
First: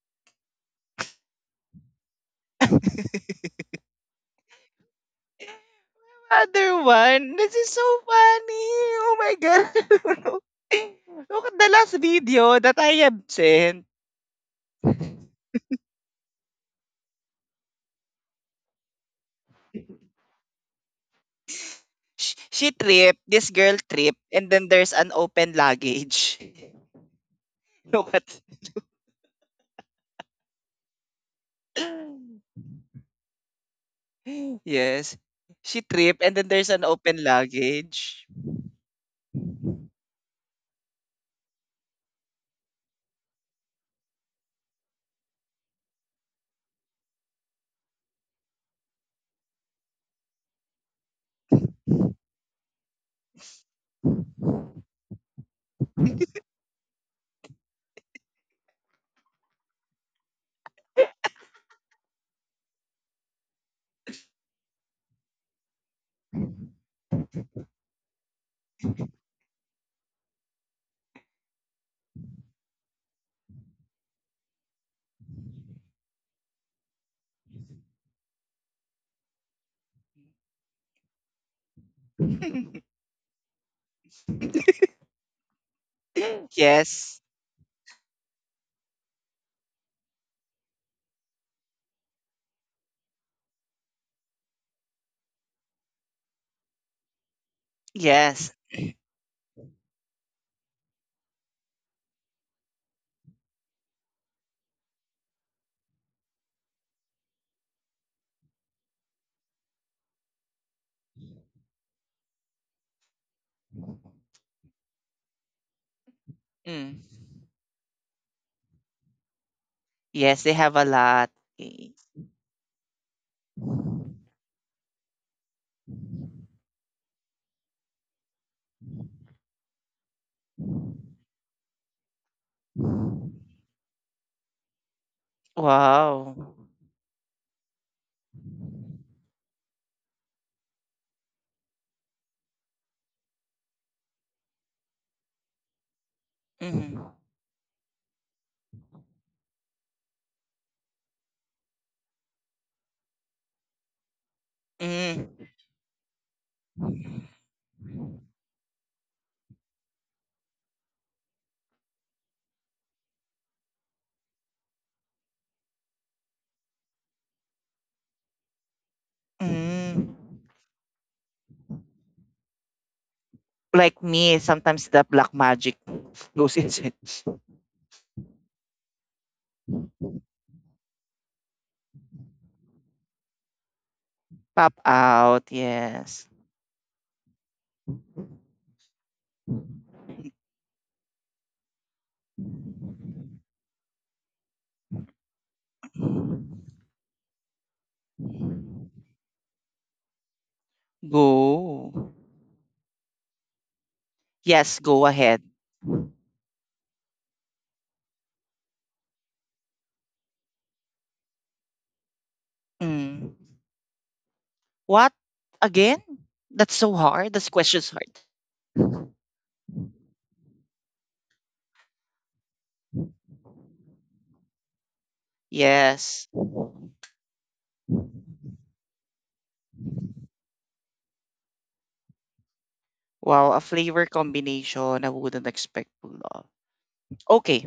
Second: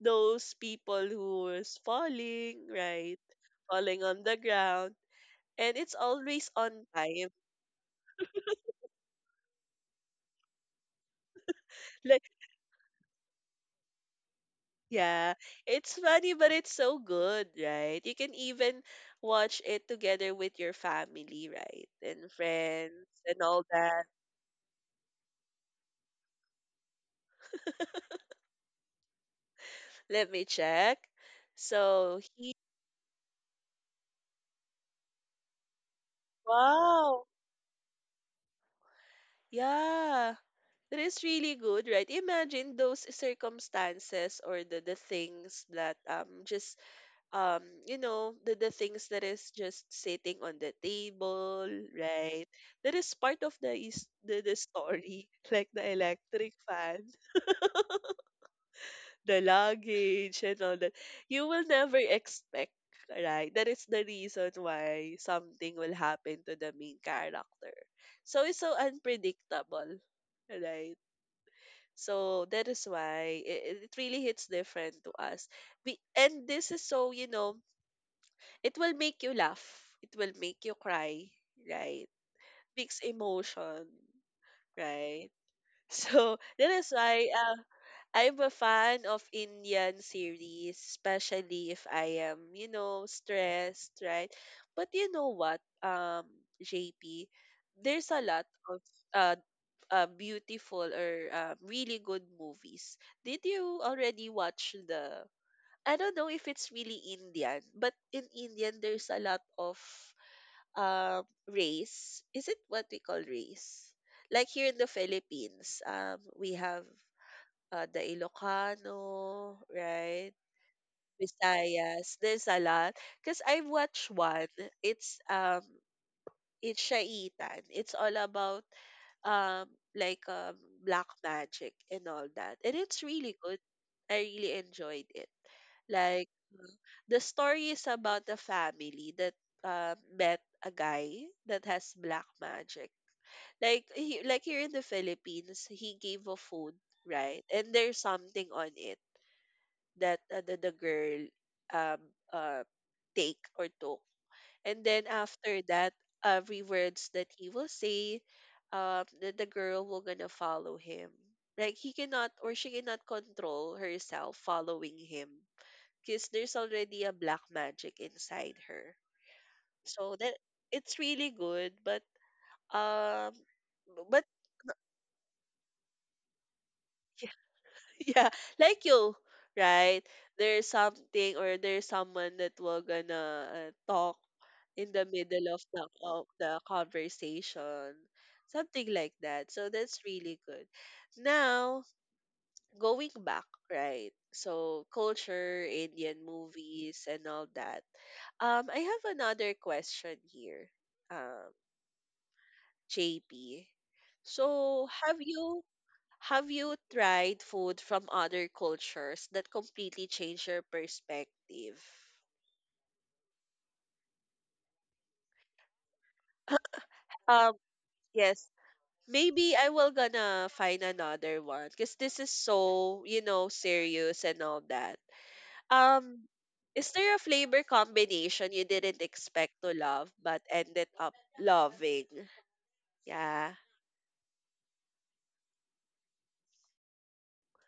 [SPEAKER 1] those people who is falling, right?
[SPEAKER 2] [LAUGHS]
[SPEAKER 1] Falling on the ground. And it's always on
[SPEAKER 2] Another
[SPEAKER 1] time.
[SPEAKER 2] one. This is so funny. Oh my God. [LAUGHS] Look at the last
[SPEAKER 1] Like,
[SPEAKER 2] video that I have sent.
[SPEAKER 1] yeah, it's funny, but it's so good, right? You can even watch it together with your family, right? And
[SPEAKER 2] She, she
[SPEAKER 1] friends
[SPEAKER 2] tripped.
[SPEAKER 1] and
[SPEAKER 2] This
[SPEAKER 1] all
[SPEAKER 2] girl
[SPEAKER 1] that.
[SPEAKER 2] tripped. And then there's an open luggage. [LAUGHS] Look at...
[SPEAKER 1] Let me check. So he,
[SPEAKER 2] [LAUGHS] Yes. She tripped. And then there's an open
[SPEAKER 1] wow.
[SPEAKER 2] luggage.
[SPEAKER 1] Yeah. That is really good, right? Imagine those circumstances or the the things that um just um you know, the the things that is just sitting on the table, right? That is part of the is the, the story, [LAUGHS] like the electric fan, the luggage and all that. You will never expect, right? That is the reason why something will happen to the main character. So it's so unpredictable, right? So that is why it, it really hits different to us. We, and this is so, you know, it will make you laugh, it will make you cry, right?
[SPEAKER 2] [LAUGHS]
[SPEAKER 1] Mixed emotion, right? [LAUGHS] So that is
[SPEAKER 2] Yes.
[SPEAKER 1] why, uh, I'm a fan of Indian series, especially if I am, you know, stressed, right? But you know what, um, J P, there's a lot
[SPEAKER 2] Yes.
[SPEAKER 1] of uh uh, beautiful or uh, really good movies. Did you already watch the? I don't know if it's really Indian, but in Indian there's a lot of um, race. Is it what we call race? Like here in the Philippines, um, we have
[SPEAKER 2] Mm.
[SPEAKER 1] uh, the Ilocano, right?
[SPEAKER 2] Yes, they have a lot. Y-
[SPEAKER 1] Visayas. There's a lot. Cause I watched one. It's um, it's Shaitan. It's all about um like um black magic and all that, and it's really good, I really enjoyed it. Like,
[SPEAKER 2] Wow.
[SPEAKER 1] uh, the story is about a family that uh, met a guy that has black magic. Like he, like here in the Philippines, he gave a food,
[SPEAKER 2] Mm.
[SPEAKER 1] right, and there's something on it that uh, the, the girl um uh take or took, and then
[SPEAKER 2] Mm.
[SPEAKER 1] after that, every words that he will say, um, that the girl will gonna follow him. Like he cannot or she cannot control herself following him, because there's already a black magic inside her.
[SPEAKER 2] Mm.
[SPEAKER 1] So that, it's really good, but um,
[SPEAKER 2] Like
[SPEAKER 1] but
[SPEAKER 2] me, sometimes the black magic goes inside. [LAUGHS]
[SPEAKER 1] [LAUGHS] yeah, like you, right? There's something or there's someone that will gonna uh, talk
[SPEAKER 2] Pop
[SPEAKER 1] in the
[SPEAKER 2] out,
[SPEAKER 1] middle of the of
[SPEAKER 2] yes.
[SPEAKER 1] the conversation, something like that, so that's really good. Now, going back, right? So culture, Indian movies and all that. um I have another question here. um
[SPEAKER 2] Go.
[SPEAKER 1] JP,
[SPEAKER 2] Yes,
[SPEAKER 1] so
[SPEAKER 2] go
[SPEAKER 1] have
[SPEAKER 2] ahead.
[SPEAKER 1] you— have you tried food from other cultures that completely changed your perspective?
[SPEAKER 2] Mm. What? Again? That's so hard. This
[SPEAKER 1] um
[SPEAKER 2] question's hard.
[SPEAKER 1] yes, maybe I will gonna find another one because this is so, you know, serious and all that. Um,
[SPEAKER 2] Yes.
[SPEAKER 1] is there a flavor combination you didn't expect to love but ended up loving?
[SPEAKER 2] Wow,
[SPEAKER 1] Yeah,
[SPEAKER 2] a flavor combination I wouldn't expect to love. Okay.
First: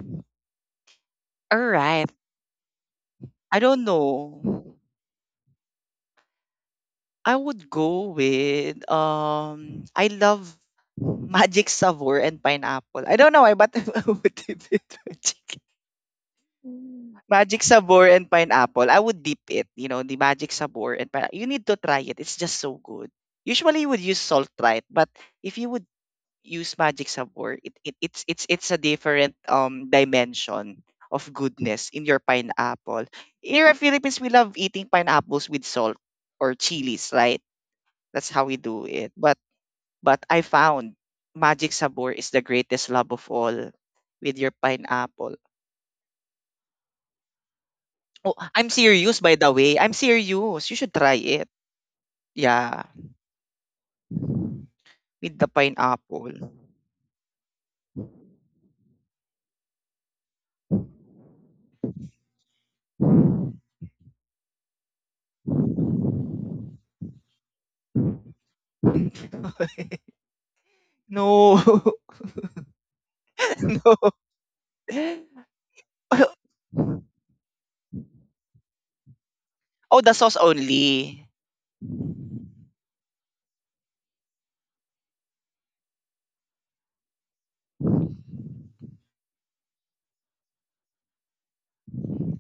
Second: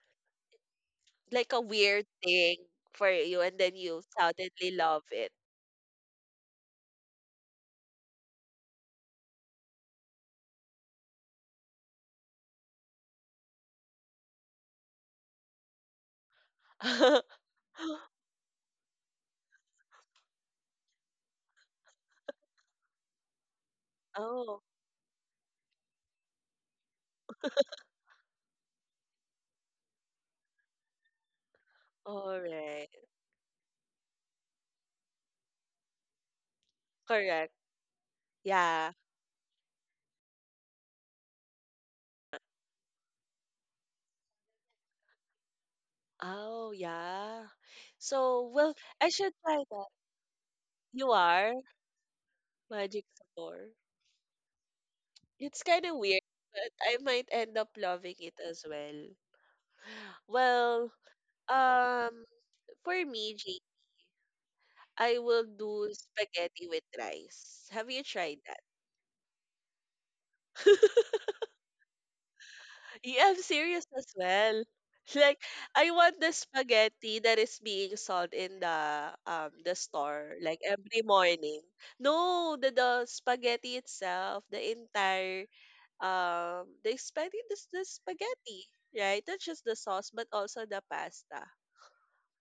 [SPEAKER 1] like
[SPEAKER 2] All
[SPEAKER 1] a weird
[SPEAKER 2] right.
[SPEAKER 1] thing for you,
[SPEAKER 2] I
[SPEAKER 1] and then
[SPEAKER 2] don't
[SPEAKER 1] you suddenly
[SPEAKER 2] know.
[SPEAKER 1] love it.
[SPEAKER 2] I would go with um I love [LAUGHS] magic sabor and pineapple. I don't know why, but [LAUGHS] I would dip it [LAUGHS] magic.
[SPEAKER 1] [LAUGHS]
[SPEAKER 2] Magic sabor and pineapple. I would dip it, you know, the magic sabor and pineapple. You need to try it. It's just so good. Usually you would use salt,
[SPEAKER 1] oh,
[SPEAKER 2] right, but if you would use magic sabor, it, it it's it's it's a different um dimension of goodness in your
[SPEAKER 1] all right,
[SPEAKER 2] pineapple. Here in Philippines, we love eating pineapples with salt or chilies, right?
[SPEAKER 1] correct.
[SPEAKER 2] That's how we do
[SPEAKER 1] Yeah.
[SPEAKER 2] it. But but I found magic sabor is the greatest love of all with your pineapple.
[SPEAKER 1] Oh, yeah.
[SPEAKER 2] Oh,
[SPEAKER 1] So,
[SPEAKER 2] I'm
[SPEAKER 1] well, I
[SPEAKER 2] serious,
[SPEAKER 1] should
[SPEAKER 2] by the
[SPEAKER 1] try
[SPEAKER 2] way.
[SPEAKER 1] that.
[SPEAKER 2] I'm serious. You should
[SPEAKER 1] You
[SPEAKER 2] try it.
[SPEAKER 1] are
[SPEAKER 2] Yeah,
[SPEAKER 1] magic store.
[SPEAKER 2] with the
[SPEAKER 1] It's kind of weird,
[SPEAKER 2] pineapple.
[SPEAKER 1] but I might end up loving it as well. Well, um, for me, G, I will do spaghetti with rice. Have you tried that?
[SPEAKER 2] [LAUGHS]
[SPEAKER 1] [LAUGHS]
[SPEAKER 2] No.
[SPEAKER 1] yeah, I'm
[SPEAKER 2] [LAUGHS]
[SPEAKER 1] serious
[SPEAKER 2] No.
[SPEAKER 1] as well. Like, I want
[SPEAKER 2] [LAUGHS]
[SPEAKER 1] the spaghetti that is being sold in the um the
[SPEAKER 2] Oh, the
[SPEAKER 1] store
[SPEAKER 2] sauce
[SPEAKER 1] like every
[SPEAKER 2] only.
[SPEAKER 1] morning. No, the the spaghetti itself, the entire um the spaghetti, this the spaghetti, right? Not just the sauce, but also the pasta.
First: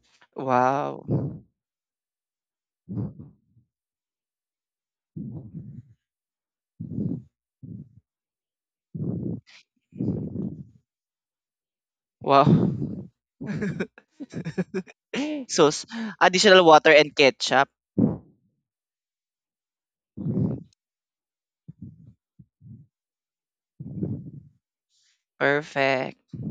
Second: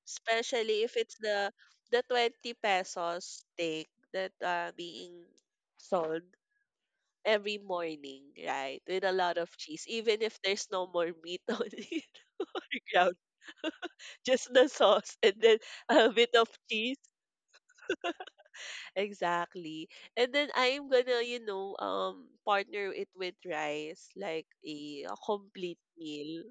[SPEAKER 1] Especially if
[SPEAKER 2] Wow.
[SPEAKER 1] it's the the twenty pesos steak that are being sold every morning, right? With a lot of cheese, even if there's no more meat [LAUGHS] on it or
[SPEAKER 2] Wow.
[SPEAKER 1] ground,
[SPEAKER 2] [LAUGHS]
[SPEAKER 1] just the sauce and then
[SPEAKER 2] Sauce.
[SPEAKER 1] a bit of
[SPEAKER 2] Additional water
[SPEAKER 1] cheese.
[SPEAKER 2] and ketchup.
[SPEAKER 1] Exactly. And then I'm gonna, you know, um, partner it with rice, like a, a complete
[SPEAKER 2] Perfect.
[SPEAKER 1] meal.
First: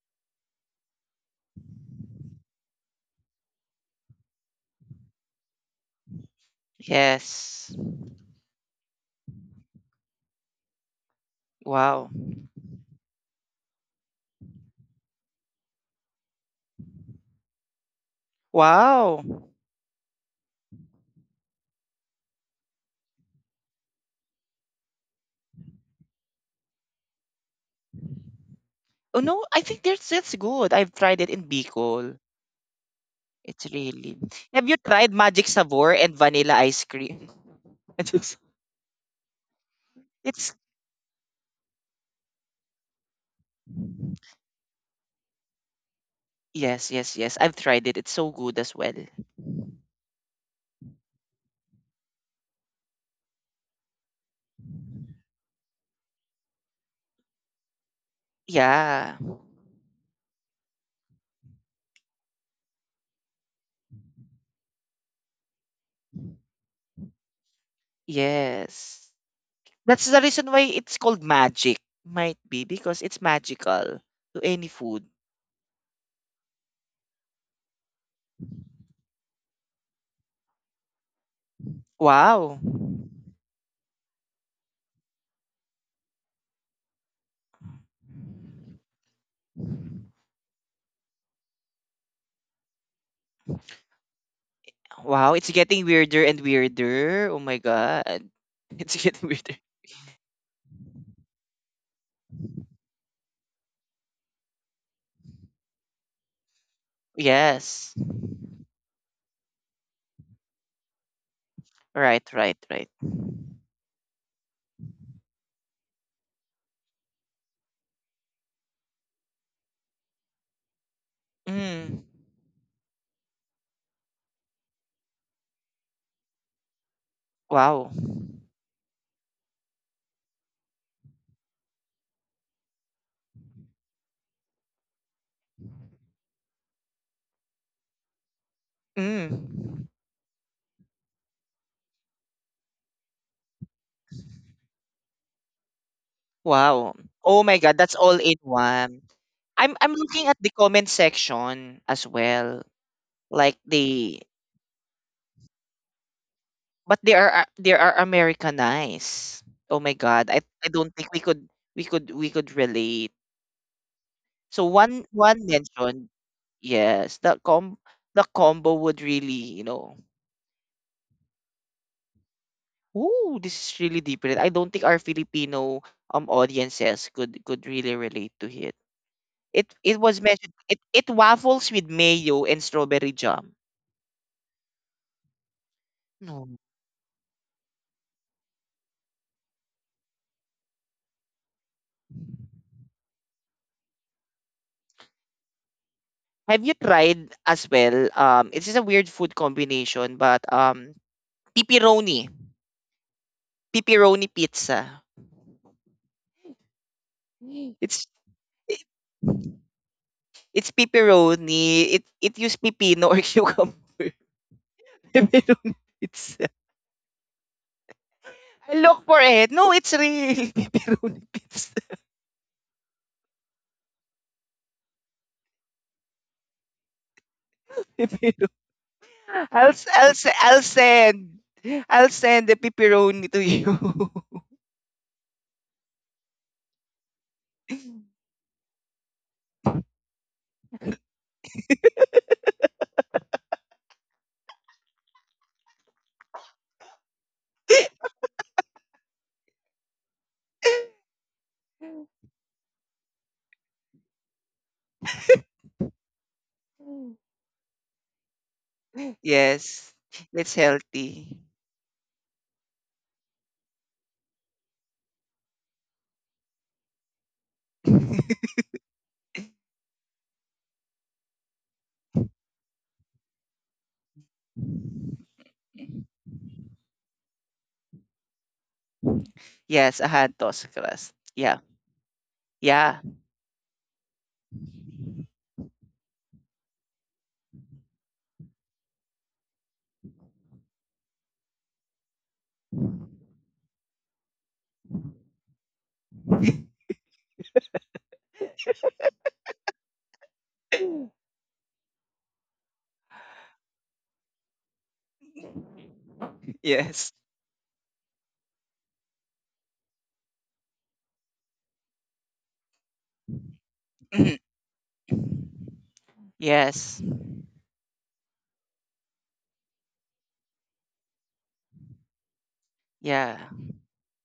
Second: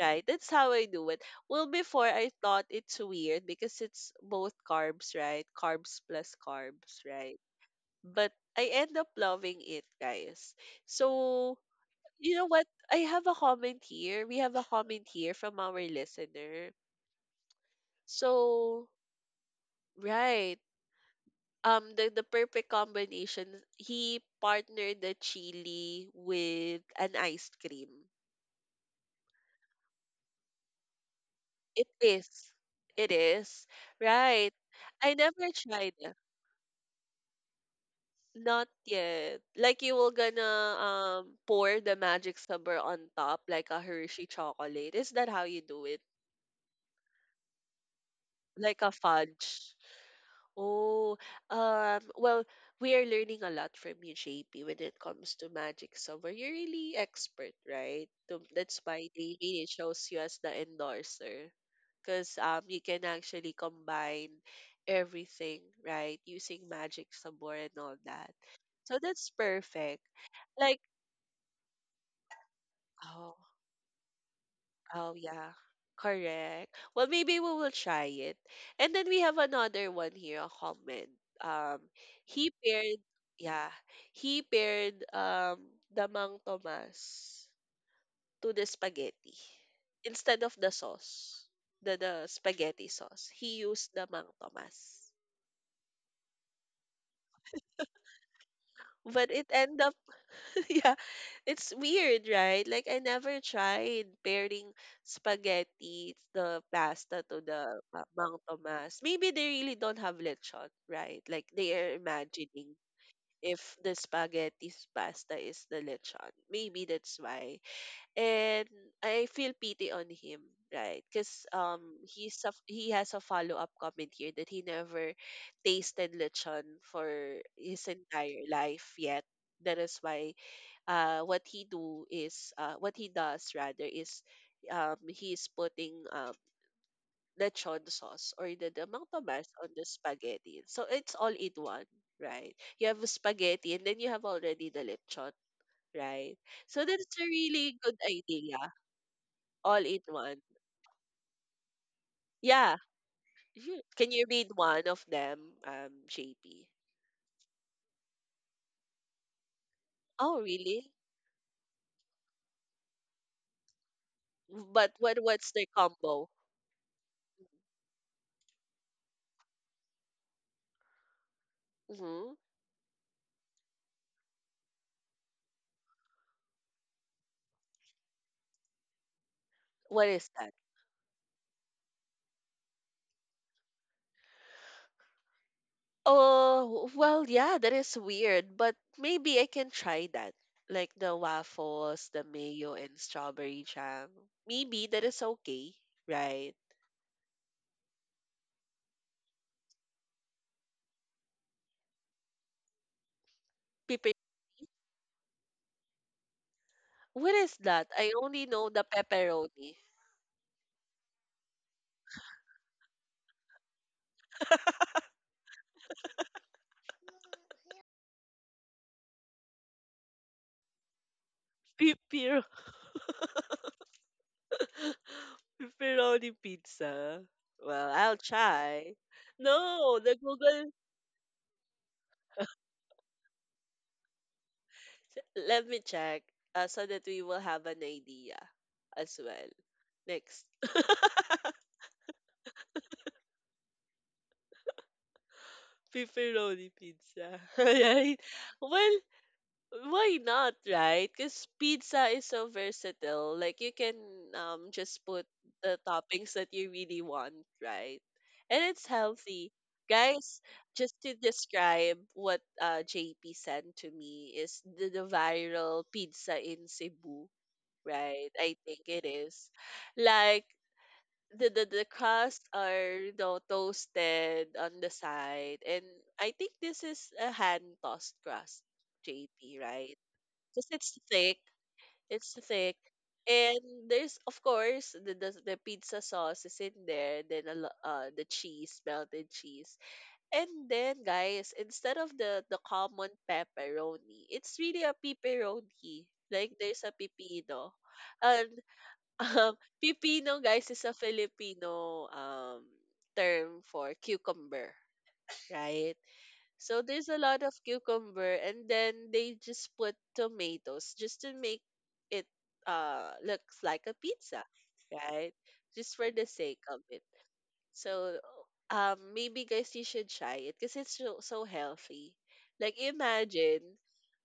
[SPEAKER 1] Right, that's how I do it. Well, before I thought it's weird because it's both carbs, right? Carbs plus carbs, right?
[SPEAKER 2] Yes.
[SPEAKER 1] But I end up loving it, guys. So,
[SPEAKER 2] Wow.
[SPEAKER 1] you know what? I have a comment here. We have a comment here from our listener. So,
[SPEAKER 2] Wow.
[SPEAKER 1] right. Um, the, the perfect combination, he partnered the chili with an ice cream.
[SPEAKER 2] Oh no, I think that's that's good. I've tried it in
[SPEAKER 1] It
[SPEAKER 2] Bicol.
[SPEAKER 1] is. It
[SPEAKER 2] It's
[SPEAKER 1] is.
[SPEAKER 2] really.
[SPEAKER 1] Right.
[SPEAKER 2] Have you tried
[SPEAKER 1] I
[SPEAKER 2] magic
[SPEAKER 1] never
[SPEAKER 2] sabor
[SPEAKER 1] tried it.
[SPEAKER 2] and vanilla ice cream? [LAUGHS] It's just-
[SPEAKER 1] Not yet. Like you will gonna
[SPEAKER 2] it's-
[SPEAKER 1] um pour the magic supper on top like a Hershey chocolate. Is that how you do it?
[SPEAKER 2] yes, yes, yes. I've tried it. It's so good as
[SPEAKER 1] Like a
[SPEAKER 2] well.
[SPEAKER 1] fudge. Oh, um, well, we are learning a lot from you, J P, when it comes to magic supper. You're really expert, right? So that's why
[SPEAKER 2] Yeah.
[SPEAKER 1] they really chose you as the endorser. Because um, you can actually combine everything, right? Using magic sabor and all that. So
[SPEAKER 2] Yes.
[SPEAKER 1] that's perfect.
[SPEAKER 2] That's the reason why
[SPEAKER 1] Like,
[SPEAKER 2] it's called magic. Might be because it's
[SPEAKER 1] oh,
[SPEAKER 2] magical to any food.
[SPEAKER 1] oh yeah. Correct. Well, maybe we will try it. And then we have another one here, a comment. Um, he
[SPEAKER 2] Wow.
[SPEAKER 1] paired, yeah, he paired um Damang Tomas to the spaghetti instead of the sauce, the the spaghetti sauce. He used Damang Tomas,
[SPEAKER 2] Wow, it's getting weirder and weirder. Oh my god. [LAUGHS] It's getting
[SPEAKER 1] but it
[SPEAKER 2] weirder.
[SPEAKER 1] ended up— [LAUGHS] yeah, it's weird, right? Like I never tried pairing spaghetti, the pasta to the
[SPEAKER 2] Yes.
[SPEAKER 1] ma- Mang Tomas. Maybe they really don't have lechon, right? Like they are
[SPEAKER 2] Right, right,
[SPEAKER 1] imagining
[SPEAKER 2] right.
[SPEAKER 1] if the spaghetti's pasta is the lechon. Maybe that's why. And I feel pity on him, right? Because um
[SPEAKER 2] Mm.
[SPEAKER 1] he's a, he has a follow up comment here that he never tasted lechon for his
[SPEAKER 2] Wow.
[SPEAKER 1] entire life yet. That is why uh, what he do is uh, what he does rather is um, he's putting um, lechon sauce or the, the amount of on the
[SPEAKER 2] Mm.
[SPEAKER 1] spaghetti. So it's all in one, right? You have a spaghetti and then you have already the lechon, right? So
[SPEAKER 2] Wow.
[SPEAKER 1] that's a
[SPEAKER 2] Oh my
[SPEAKER 1] really
[SPEAKER 2] god, that's
[SPEAKER 1] good
[SPEAKER 2] all in
[SPEAKER 1] idea,
[SPEAKER 2] one. I'm
[SPEAKER 1] all
[SPEAKER 2] I'm
[SPEAKER 1] in
[SPEAKER 2] looking at
[SPEAKER 1] one.
[SPEAKER 2] the comment section as well.
[SPEAKER 1] Yeah.
[SPEAKER 2] Like
[SPEAKER 1] Mhm. Can
[SPEAKER 2] they
[SPEAKER 1] you read one of them, um, J P?
[SPEAKER 2] But they are a- they are Americanized. Oh my God, I
[SPEAKER 1] Oh,
[SPEAKER 2] I
[SPEAKER 1] really?
[SPEAKER 2] don't think we could we could we could relate. So
[SPEAKER 1] But
[SPEAKER 2] one
[SPEAKER 1] what
[SPEAKER 2] one
[SPEAKER 1] what's the
[SPEAKER 2] mentioned
[SPEAKER 1] combo?
[SPEAKER 2] yes, the com the combo would really, you know.
[SPEAKER 1] Hmm.
[SPEAKER 2] Ooh, this is really different. I don't think our Filipino um audiences could could really relate to it. It it
[SPEAKER 1] What
[SPEAKER 2] was
[SPEAKER 1] is
[SPEAKER 2] mentioned.
[SPEAKER 1] that?
[SPEAKER 2] It it waffles with mayo and strawberry jam. No.
[SPEAKER 1] Oh, well, yeah, that is weird, but maybe I can try that. Like the waffles, the mayo, and strawberry jam. Maybe that is okay, right?
[SPEAKER 2] Have you tried as well? Um, it is a weird food combination, but um, pepperoni.
[SPEAKER 1] Piper.
[SPEAKER 2] Pepperoni pizza.
[SPEAKER 1] What is
[SPEAKER 2] [GASPS]
[SPEAKER 1] that?
[SPEAKER 2] It's
[SPEAKER 1] I only know
[SPEAKER 2] it,
[SPEAKER 1] the pepperoni.
[SPEAKER 2] it's pepperoni. It it used pepino or [LAUGHS] cucumber.
[SPEAKER 1] [LAUGHS]
[SPEAKER 2] Pepperoni pizza. I look for it. No, it's real. [LAUGHS] Pepperoni pizza.
[SPEAKER 1] Piper. [LAUGHS] pepperoni pizza. Well, I'll
[SPEAKER 2] Pepperoni.
[SPEAKER 1] try.
[SPEAKER 2] [LAUGHS] I'll s-
[SPEAKER 1] No,
[SPEAKER 2] I'll
[SPEAKER 1] the
[SPEAKER 2] s- I'll
[SPEAKER 1] Google.
[SPEAKER 2] send I'll send the pepperoni to you.
[SPEAKER 1] Let me check uh, so that we will have an idea as well. Next. Pepperoni pizza, [LAUGHS] right? Well, why not,
[SPEAKER 2] [LAUGHS]
[SPEAKER 1] right? Because pizza is so versatile. Like you can um just put the toppings that you really want, right? And it's healthy.
[SPEAKER 2] Yes,
[SPEAKER 1] Guys,
[SPEAKER 2] it's
[SPEAKER 1] just to
[SPEAKER 2] healthy.
[SPEAKER 1] describe what uh, J P sent to me is the, the viral pizza in Cebu, right?
[SPEAKER 2] [LAUGHS]
[SPEAKER 1] I think it is. Like the the the crust are, you know, toasted on the side, and I think this is a hand tossed crust, J P, right?
[SPEAKER 2] Yes, a hand
[SPEAKER 1] Because
[SPEAKER 2] tossed
[SPEAKER 1] it's
[SPEAKER 2] crust.
[SPEAKER 1] thick,
[SPEAKER 2] Yeah,
[SPEAKER 1] it's thick
[SPEAKER 2] yeah,
[SPEAKER 1] and there's of course the, the the pizza sauce is in there, then a lo- uh the cheese, melted cheese, and then guys, instead of the the common pepperoni, it's really a pepperoni, like there's a pepino, and um, [LAUGHS] pipino, guys, is a Filipino um term for cucumber, right?
[SPEAKER 2] [LAUGHS]
[SPEAKER 1] So there's
[SPEAKER 2] yes,
[SPEAKER 1] a lot of cucumber, and then they just put tomatoes just to make it uh looks like a pizza, right? Just for the
[SPEAKER 2] [CLEARS THROAT]
[SPEAKER 1] sake of
[SPEAKER 2] yes,
[SPEAKER 1] it. So, um, maybe guys, you should try it because it's so, so healthy. Like,
[SPEAKER 2] yeah,
[SPEAKER 1] imagine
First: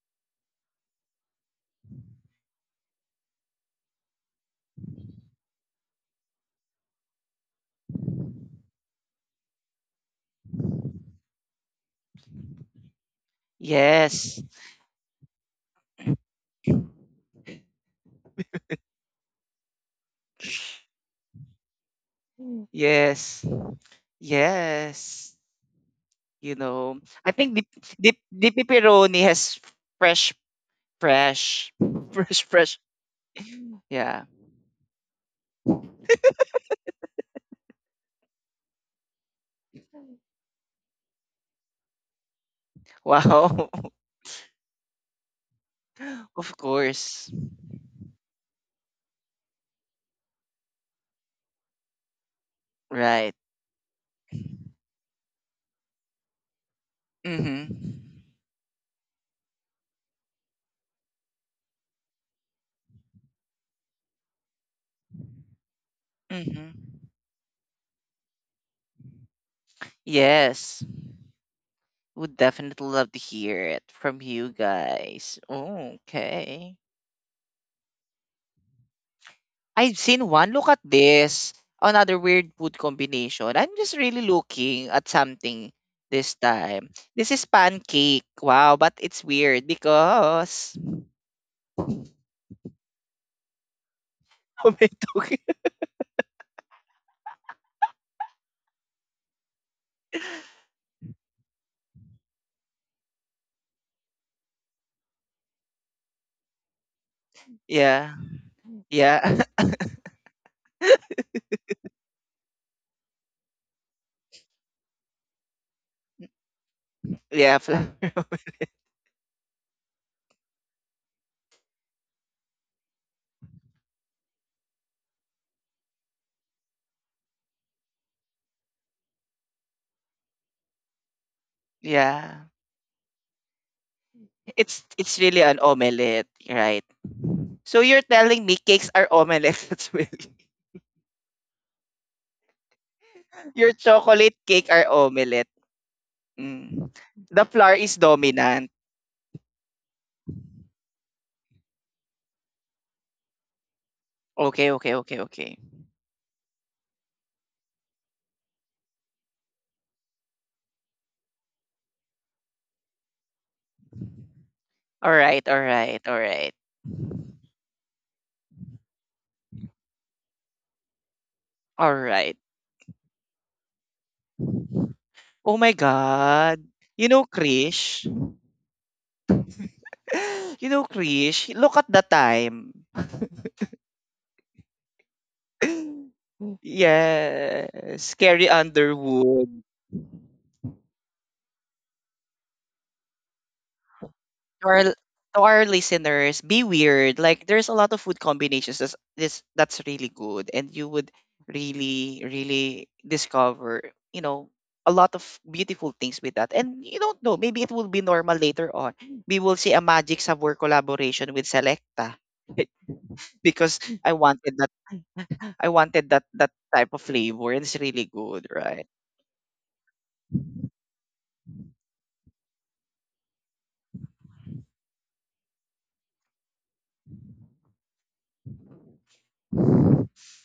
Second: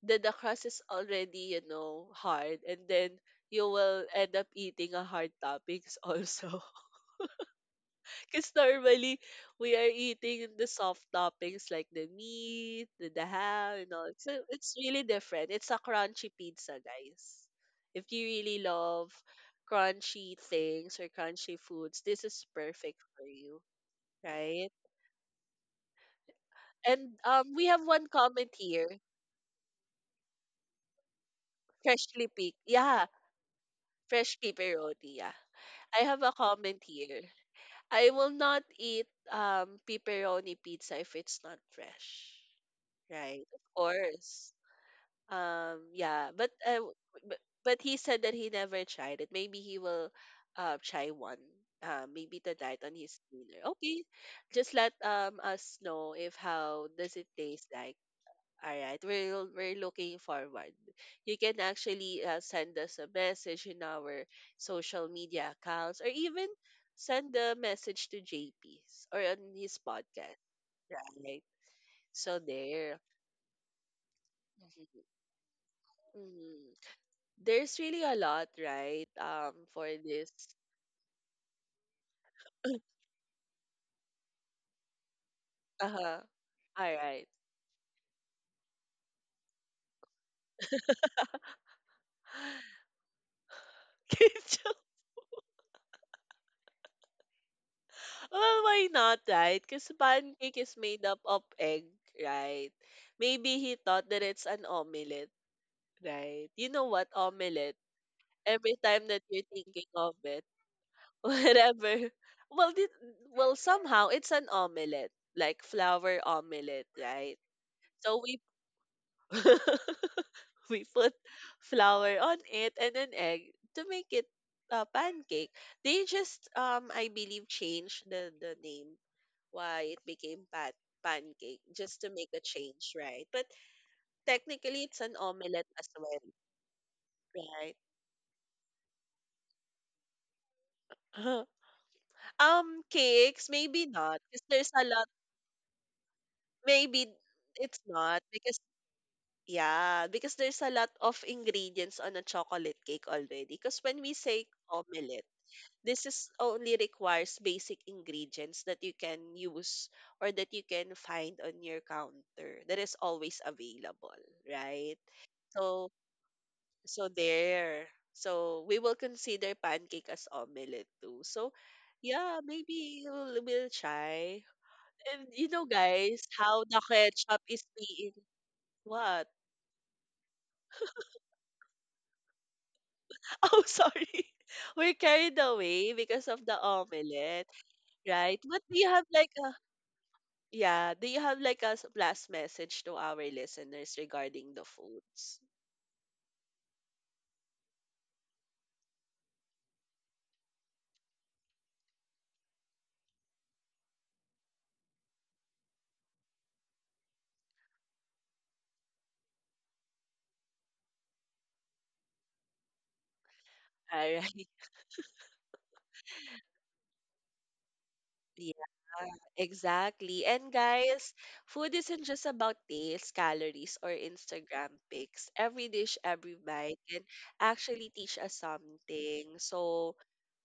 [SPEAKER 1] that the crust is already, you know, hard, and then you will end up eating a hard toppings also. [LAUGHS] Because normally we are eating the soft toppings like the meat, the, the ham, and all.
[SPEAKER 2] yes.
[SPEAKER 1] So it's really different. It's a crunchy pizza, guys. If you really love crunchy things or crunchy foods, this is perfect for
[SPEAKER 2] Yes.
[SPEAKER 1] you, right?
[SPEAKER 2] Yes. You know,
[SPEAKER 1] And
[SPEAKER 2] I
[SPEAKER 1] um,
[SPEAKER 2] think the
[SPEAKER 1] we have one
[SPEAKER 2] the, the
[SPEAKER 1] comment here.
[SPEAKER 2] pepperoni has fresh, fresh, [LAUGHS]
[SPEAKER 1] Freshly
[SPEAKER 2] fresh,
[SPEAKER 1] picked.
[SPEAKER 2] fresh.
[SPEAKER 1] Yeah,
[SPEAKER 2] Yeah.
[SPEAKER 1] fresh pepperoni. Yeah. I have a comment here. I will not eat um pepperoni pizza if it's not fresh. Right? Of
[SPEAKER 2] Wow.
[SPEAKER 1] course. Um yeah,
[SPEAKER 2] [LAUGHS]
[SPEAKER 1] but
[SPEAKER 2] Of
[SPEAKER 1] uh, w-
[SPEAKER 2] course.
[SPEAKER 1] but, but he said that he never tried it. Maybe he will uh try one. Uh, maybe tonight on his
[SPEAKER 2] Right.
[SPEAKER 1] dinner. Okay, just let um us know if how does it taste
[SPEAKER 2] Mm-hmm.
[SPEAKER 1] like. All right, we're we're looking forward. You can actually uh, send us a message in our social media accounts, or even
[SPEAKER 2] Mm-hmm.
[SPEAKER 1] send a message to J P's or on his podcast.
[SPEAKER 2] Yes.
[SPEAKER 1] Right.
[SPEAKER 2] Would
[SPEAKER 1] So
[SPEAKER 2] definitely
[SPEAKER 1] there.
[SPEAKER 2] love to hear it from you
[SPEAKER 1] Mhm,
[SPEAKER 2] guys. Oh,
[SPEAKER 1] mhm.
[SPEAKER 2] okay.
[SPEAKER 1] There's really a lot, right? Um, for
[SPEAKER 2] I've seen
[SPEAKER 1] this.
[SPEAKER 2] one.
[SPEAKER 1] [CLEARS THROAT]
[SPEAKER 2] Look at this. Another weird food
[SPEAKER 1] [LAUGHS]
[SPEAKER 2] combination. I'm just really looking at something
[SPEAKER 1] Uh-huh.
[SPEAKER 2] this time.
[SPEAKER 1] All right.
[SPEAKER 2] This is pancake. Wow, but it's weird because
[SPEAKER 1] [LAUGHS]
[SPEAKER 2] [LAUGHS]
[SPEAKER 1] Ketchup.
[SPEAKER 2] tomato.
[SPEAKER 1] Well, why not, right? Because pancake is made up of egg, right? Maybe he thought that it's an omelet. Right. You know what? Omelette.
[SPEAKER 2] Yeah,
[SPEAKER 1] Every time that
[SPEAKER 2] yeah,
[SPEAKER 1] you're thinking of it, [LAUGHS] whatever. Well, did, well, somehow it's an omelette, like flour omelette,
[SPEAKER 2] [LAUGHS]
[SPEAKER 1] right?
[SPEAKER 2] yeah, flour.
[SPEAKER 1] So we— [LAUGHS] we put flour on it and an egg to make it a pancake. They just um I believe changed the the name why it became pan pancake just to make a
[SPEAKER 2] Yeah.
[SPEAKER 1] change, right? But
[SPEAKER 2] It's
[SPEAKER 1] technically it's an
[SPEAKER 2] it's really an
[SPEAKER 1] omelette as
[SPEAKER 2] omelette,
[SPEAKER 1] well,
[SPEAKER 2] right?
[SPEAKER 1] right?
[SPEAKER 2] So you're telling me cakes are omelette [LAUGHS] as well.
[SPEAKER 1] [LAUGHS] Um, cakes,
[SPEAKER 2] Your
[SPEAKER 1] maybe not
[SPEAKER 2] chocolate
[SPEAKER 1] because
[SPEAKER 2] cake
[SPEAKER 1] there's
[SPEAKER 2] are
[SPEAKER 1] a lot—
[SPEAKER 2] omelette. Mm.
[SPEAKER 1] maybe
[SPEAKER 2] The flour
[SPEAKER 1] it's
[SPEAKER 2] is
[SPEAKER 1] not because
[SPEAKER 2] dominant.
[SPEAKER 1] yeah, because there's a lot of ingredients on a chocolate cake already. Because when we say
[SPEAKER 2] Okay, okay, okay,
[SPEAKER 1] omelette,
[SPEAKER 2] okay.
[SPEAKER 1] this is only requires basic ingredients that you can use or that you can find on your counter that is always available, right?
[SPEAKER 2] All right, all
[SPEAKER 1] So,
[SPEAKER 2] right, all right.
[SPEAKER 1] so there. So we will consider pancake as omelette too. So,
[SPEAKER 2] All right.
[SPEAKER 1] yeah, maybe we'll, we'll try. And you
[SPEAKER 2] Oh
[SPEAKER 1] know,
[SPEAKER 2] my
[SPEAKER 1] guys,
[SPEAKER 2] God.
[SPEAKER 1] how the
[SPEAKER 2] You know,
[SPEAKER 1] ketchup is
[SPEAKER 2] Krish.
[SPEAKER 1] being—
[SPEAKER 2] [GASPS]
[SPEAKER 1] what?
[SPEAKER 2] [LAUGHS] You know, Krish. Look at the time. [GASPS]
[SPEAKER 1] [LAUGHS] Oh, sorry. [LAUGHS] We're carried away
[SPEAKER 2] [LAUGHS]
[SPEAKER 1] because of the omelette,
[SPEAKER 2] Yes.
[SPEAKER 1] right?
[SPEAKER 2] Carrie
[SPEAKER 1] But do you have like a—
[SPEAKER 2] Underwood.
[SPEAKER 1] yeah, do you have like a s- last message to our listeners regarding the
[SPEAKER 2] To our, to
[SPEAKER 1] foods?
[SPEAKER 2] our listeners, be weird. Like, there's a lot of food combinations that's, this, that's really good. And you would really, really discover, you know, a lot of beautiful things with that. And you don't know. Maybe it will be normal later on. We will see a Magic Sabor collaboration with Selecta. Because
[SPEAKER 1] All
[SPEAKER 2] I
[SPEAKER 1] right.
[SPEAKER 2] wanted
[SPEAKER 1] [LAUGHS]
[SPEAKER 2] that I wanted that that type of flavor and it's really good,
[SPEAKER 1] Yeah,
[SPEAKER 2] right?
[SPEAKER 1] exactly. And guys, food isn't just about taste, calories, or Instagram pics. Every dish, every bite can actually teach us something. So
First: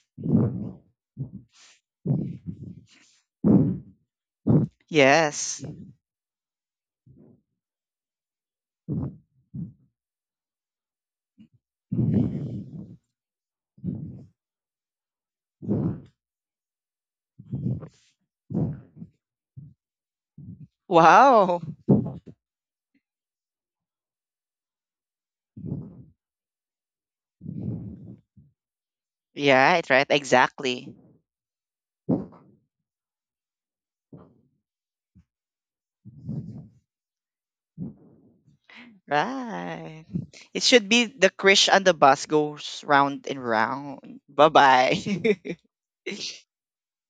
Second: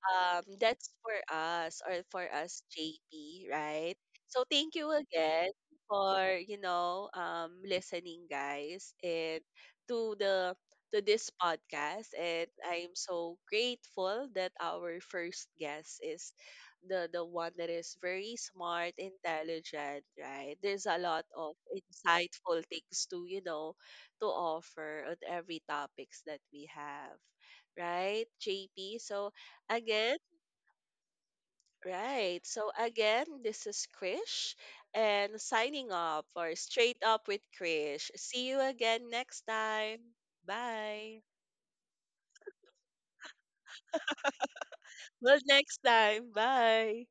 [SPEAKER 1] Um, that's for us or for us, J P, right? So thank you again
[SPEAKER 2] Yes.
[SPEAKER 1] for, you know, um, listening, guys, and to the— to this podcast. And I'm so grateful that our first guest is the the one that is very smart, intelligent, right? There's a lot of
[SPEAKER 2] Wow.
[SPEAKER 1] insightful things to, you know, to offer on every topics that we have, right, J P? So
[SPEAKER 2] Yeah, it right.
[SPEAKER 1] again,
[SPEAKER 2] Exactly.
[SPEAKER 1] right. So again, this is Krish and signing up for Straight Up with Krish. See you again next time.
[SPEAKER 2] Right. It should be
[SPEAKER 1] Bye.
[SPEAKER 2] the Krish and the bus goes round and round. Bye
[SPEAKER 1] Well,
[SPEAKER 2] bye. [LAUGHS]
[SPEAKER 1] next time. Bye.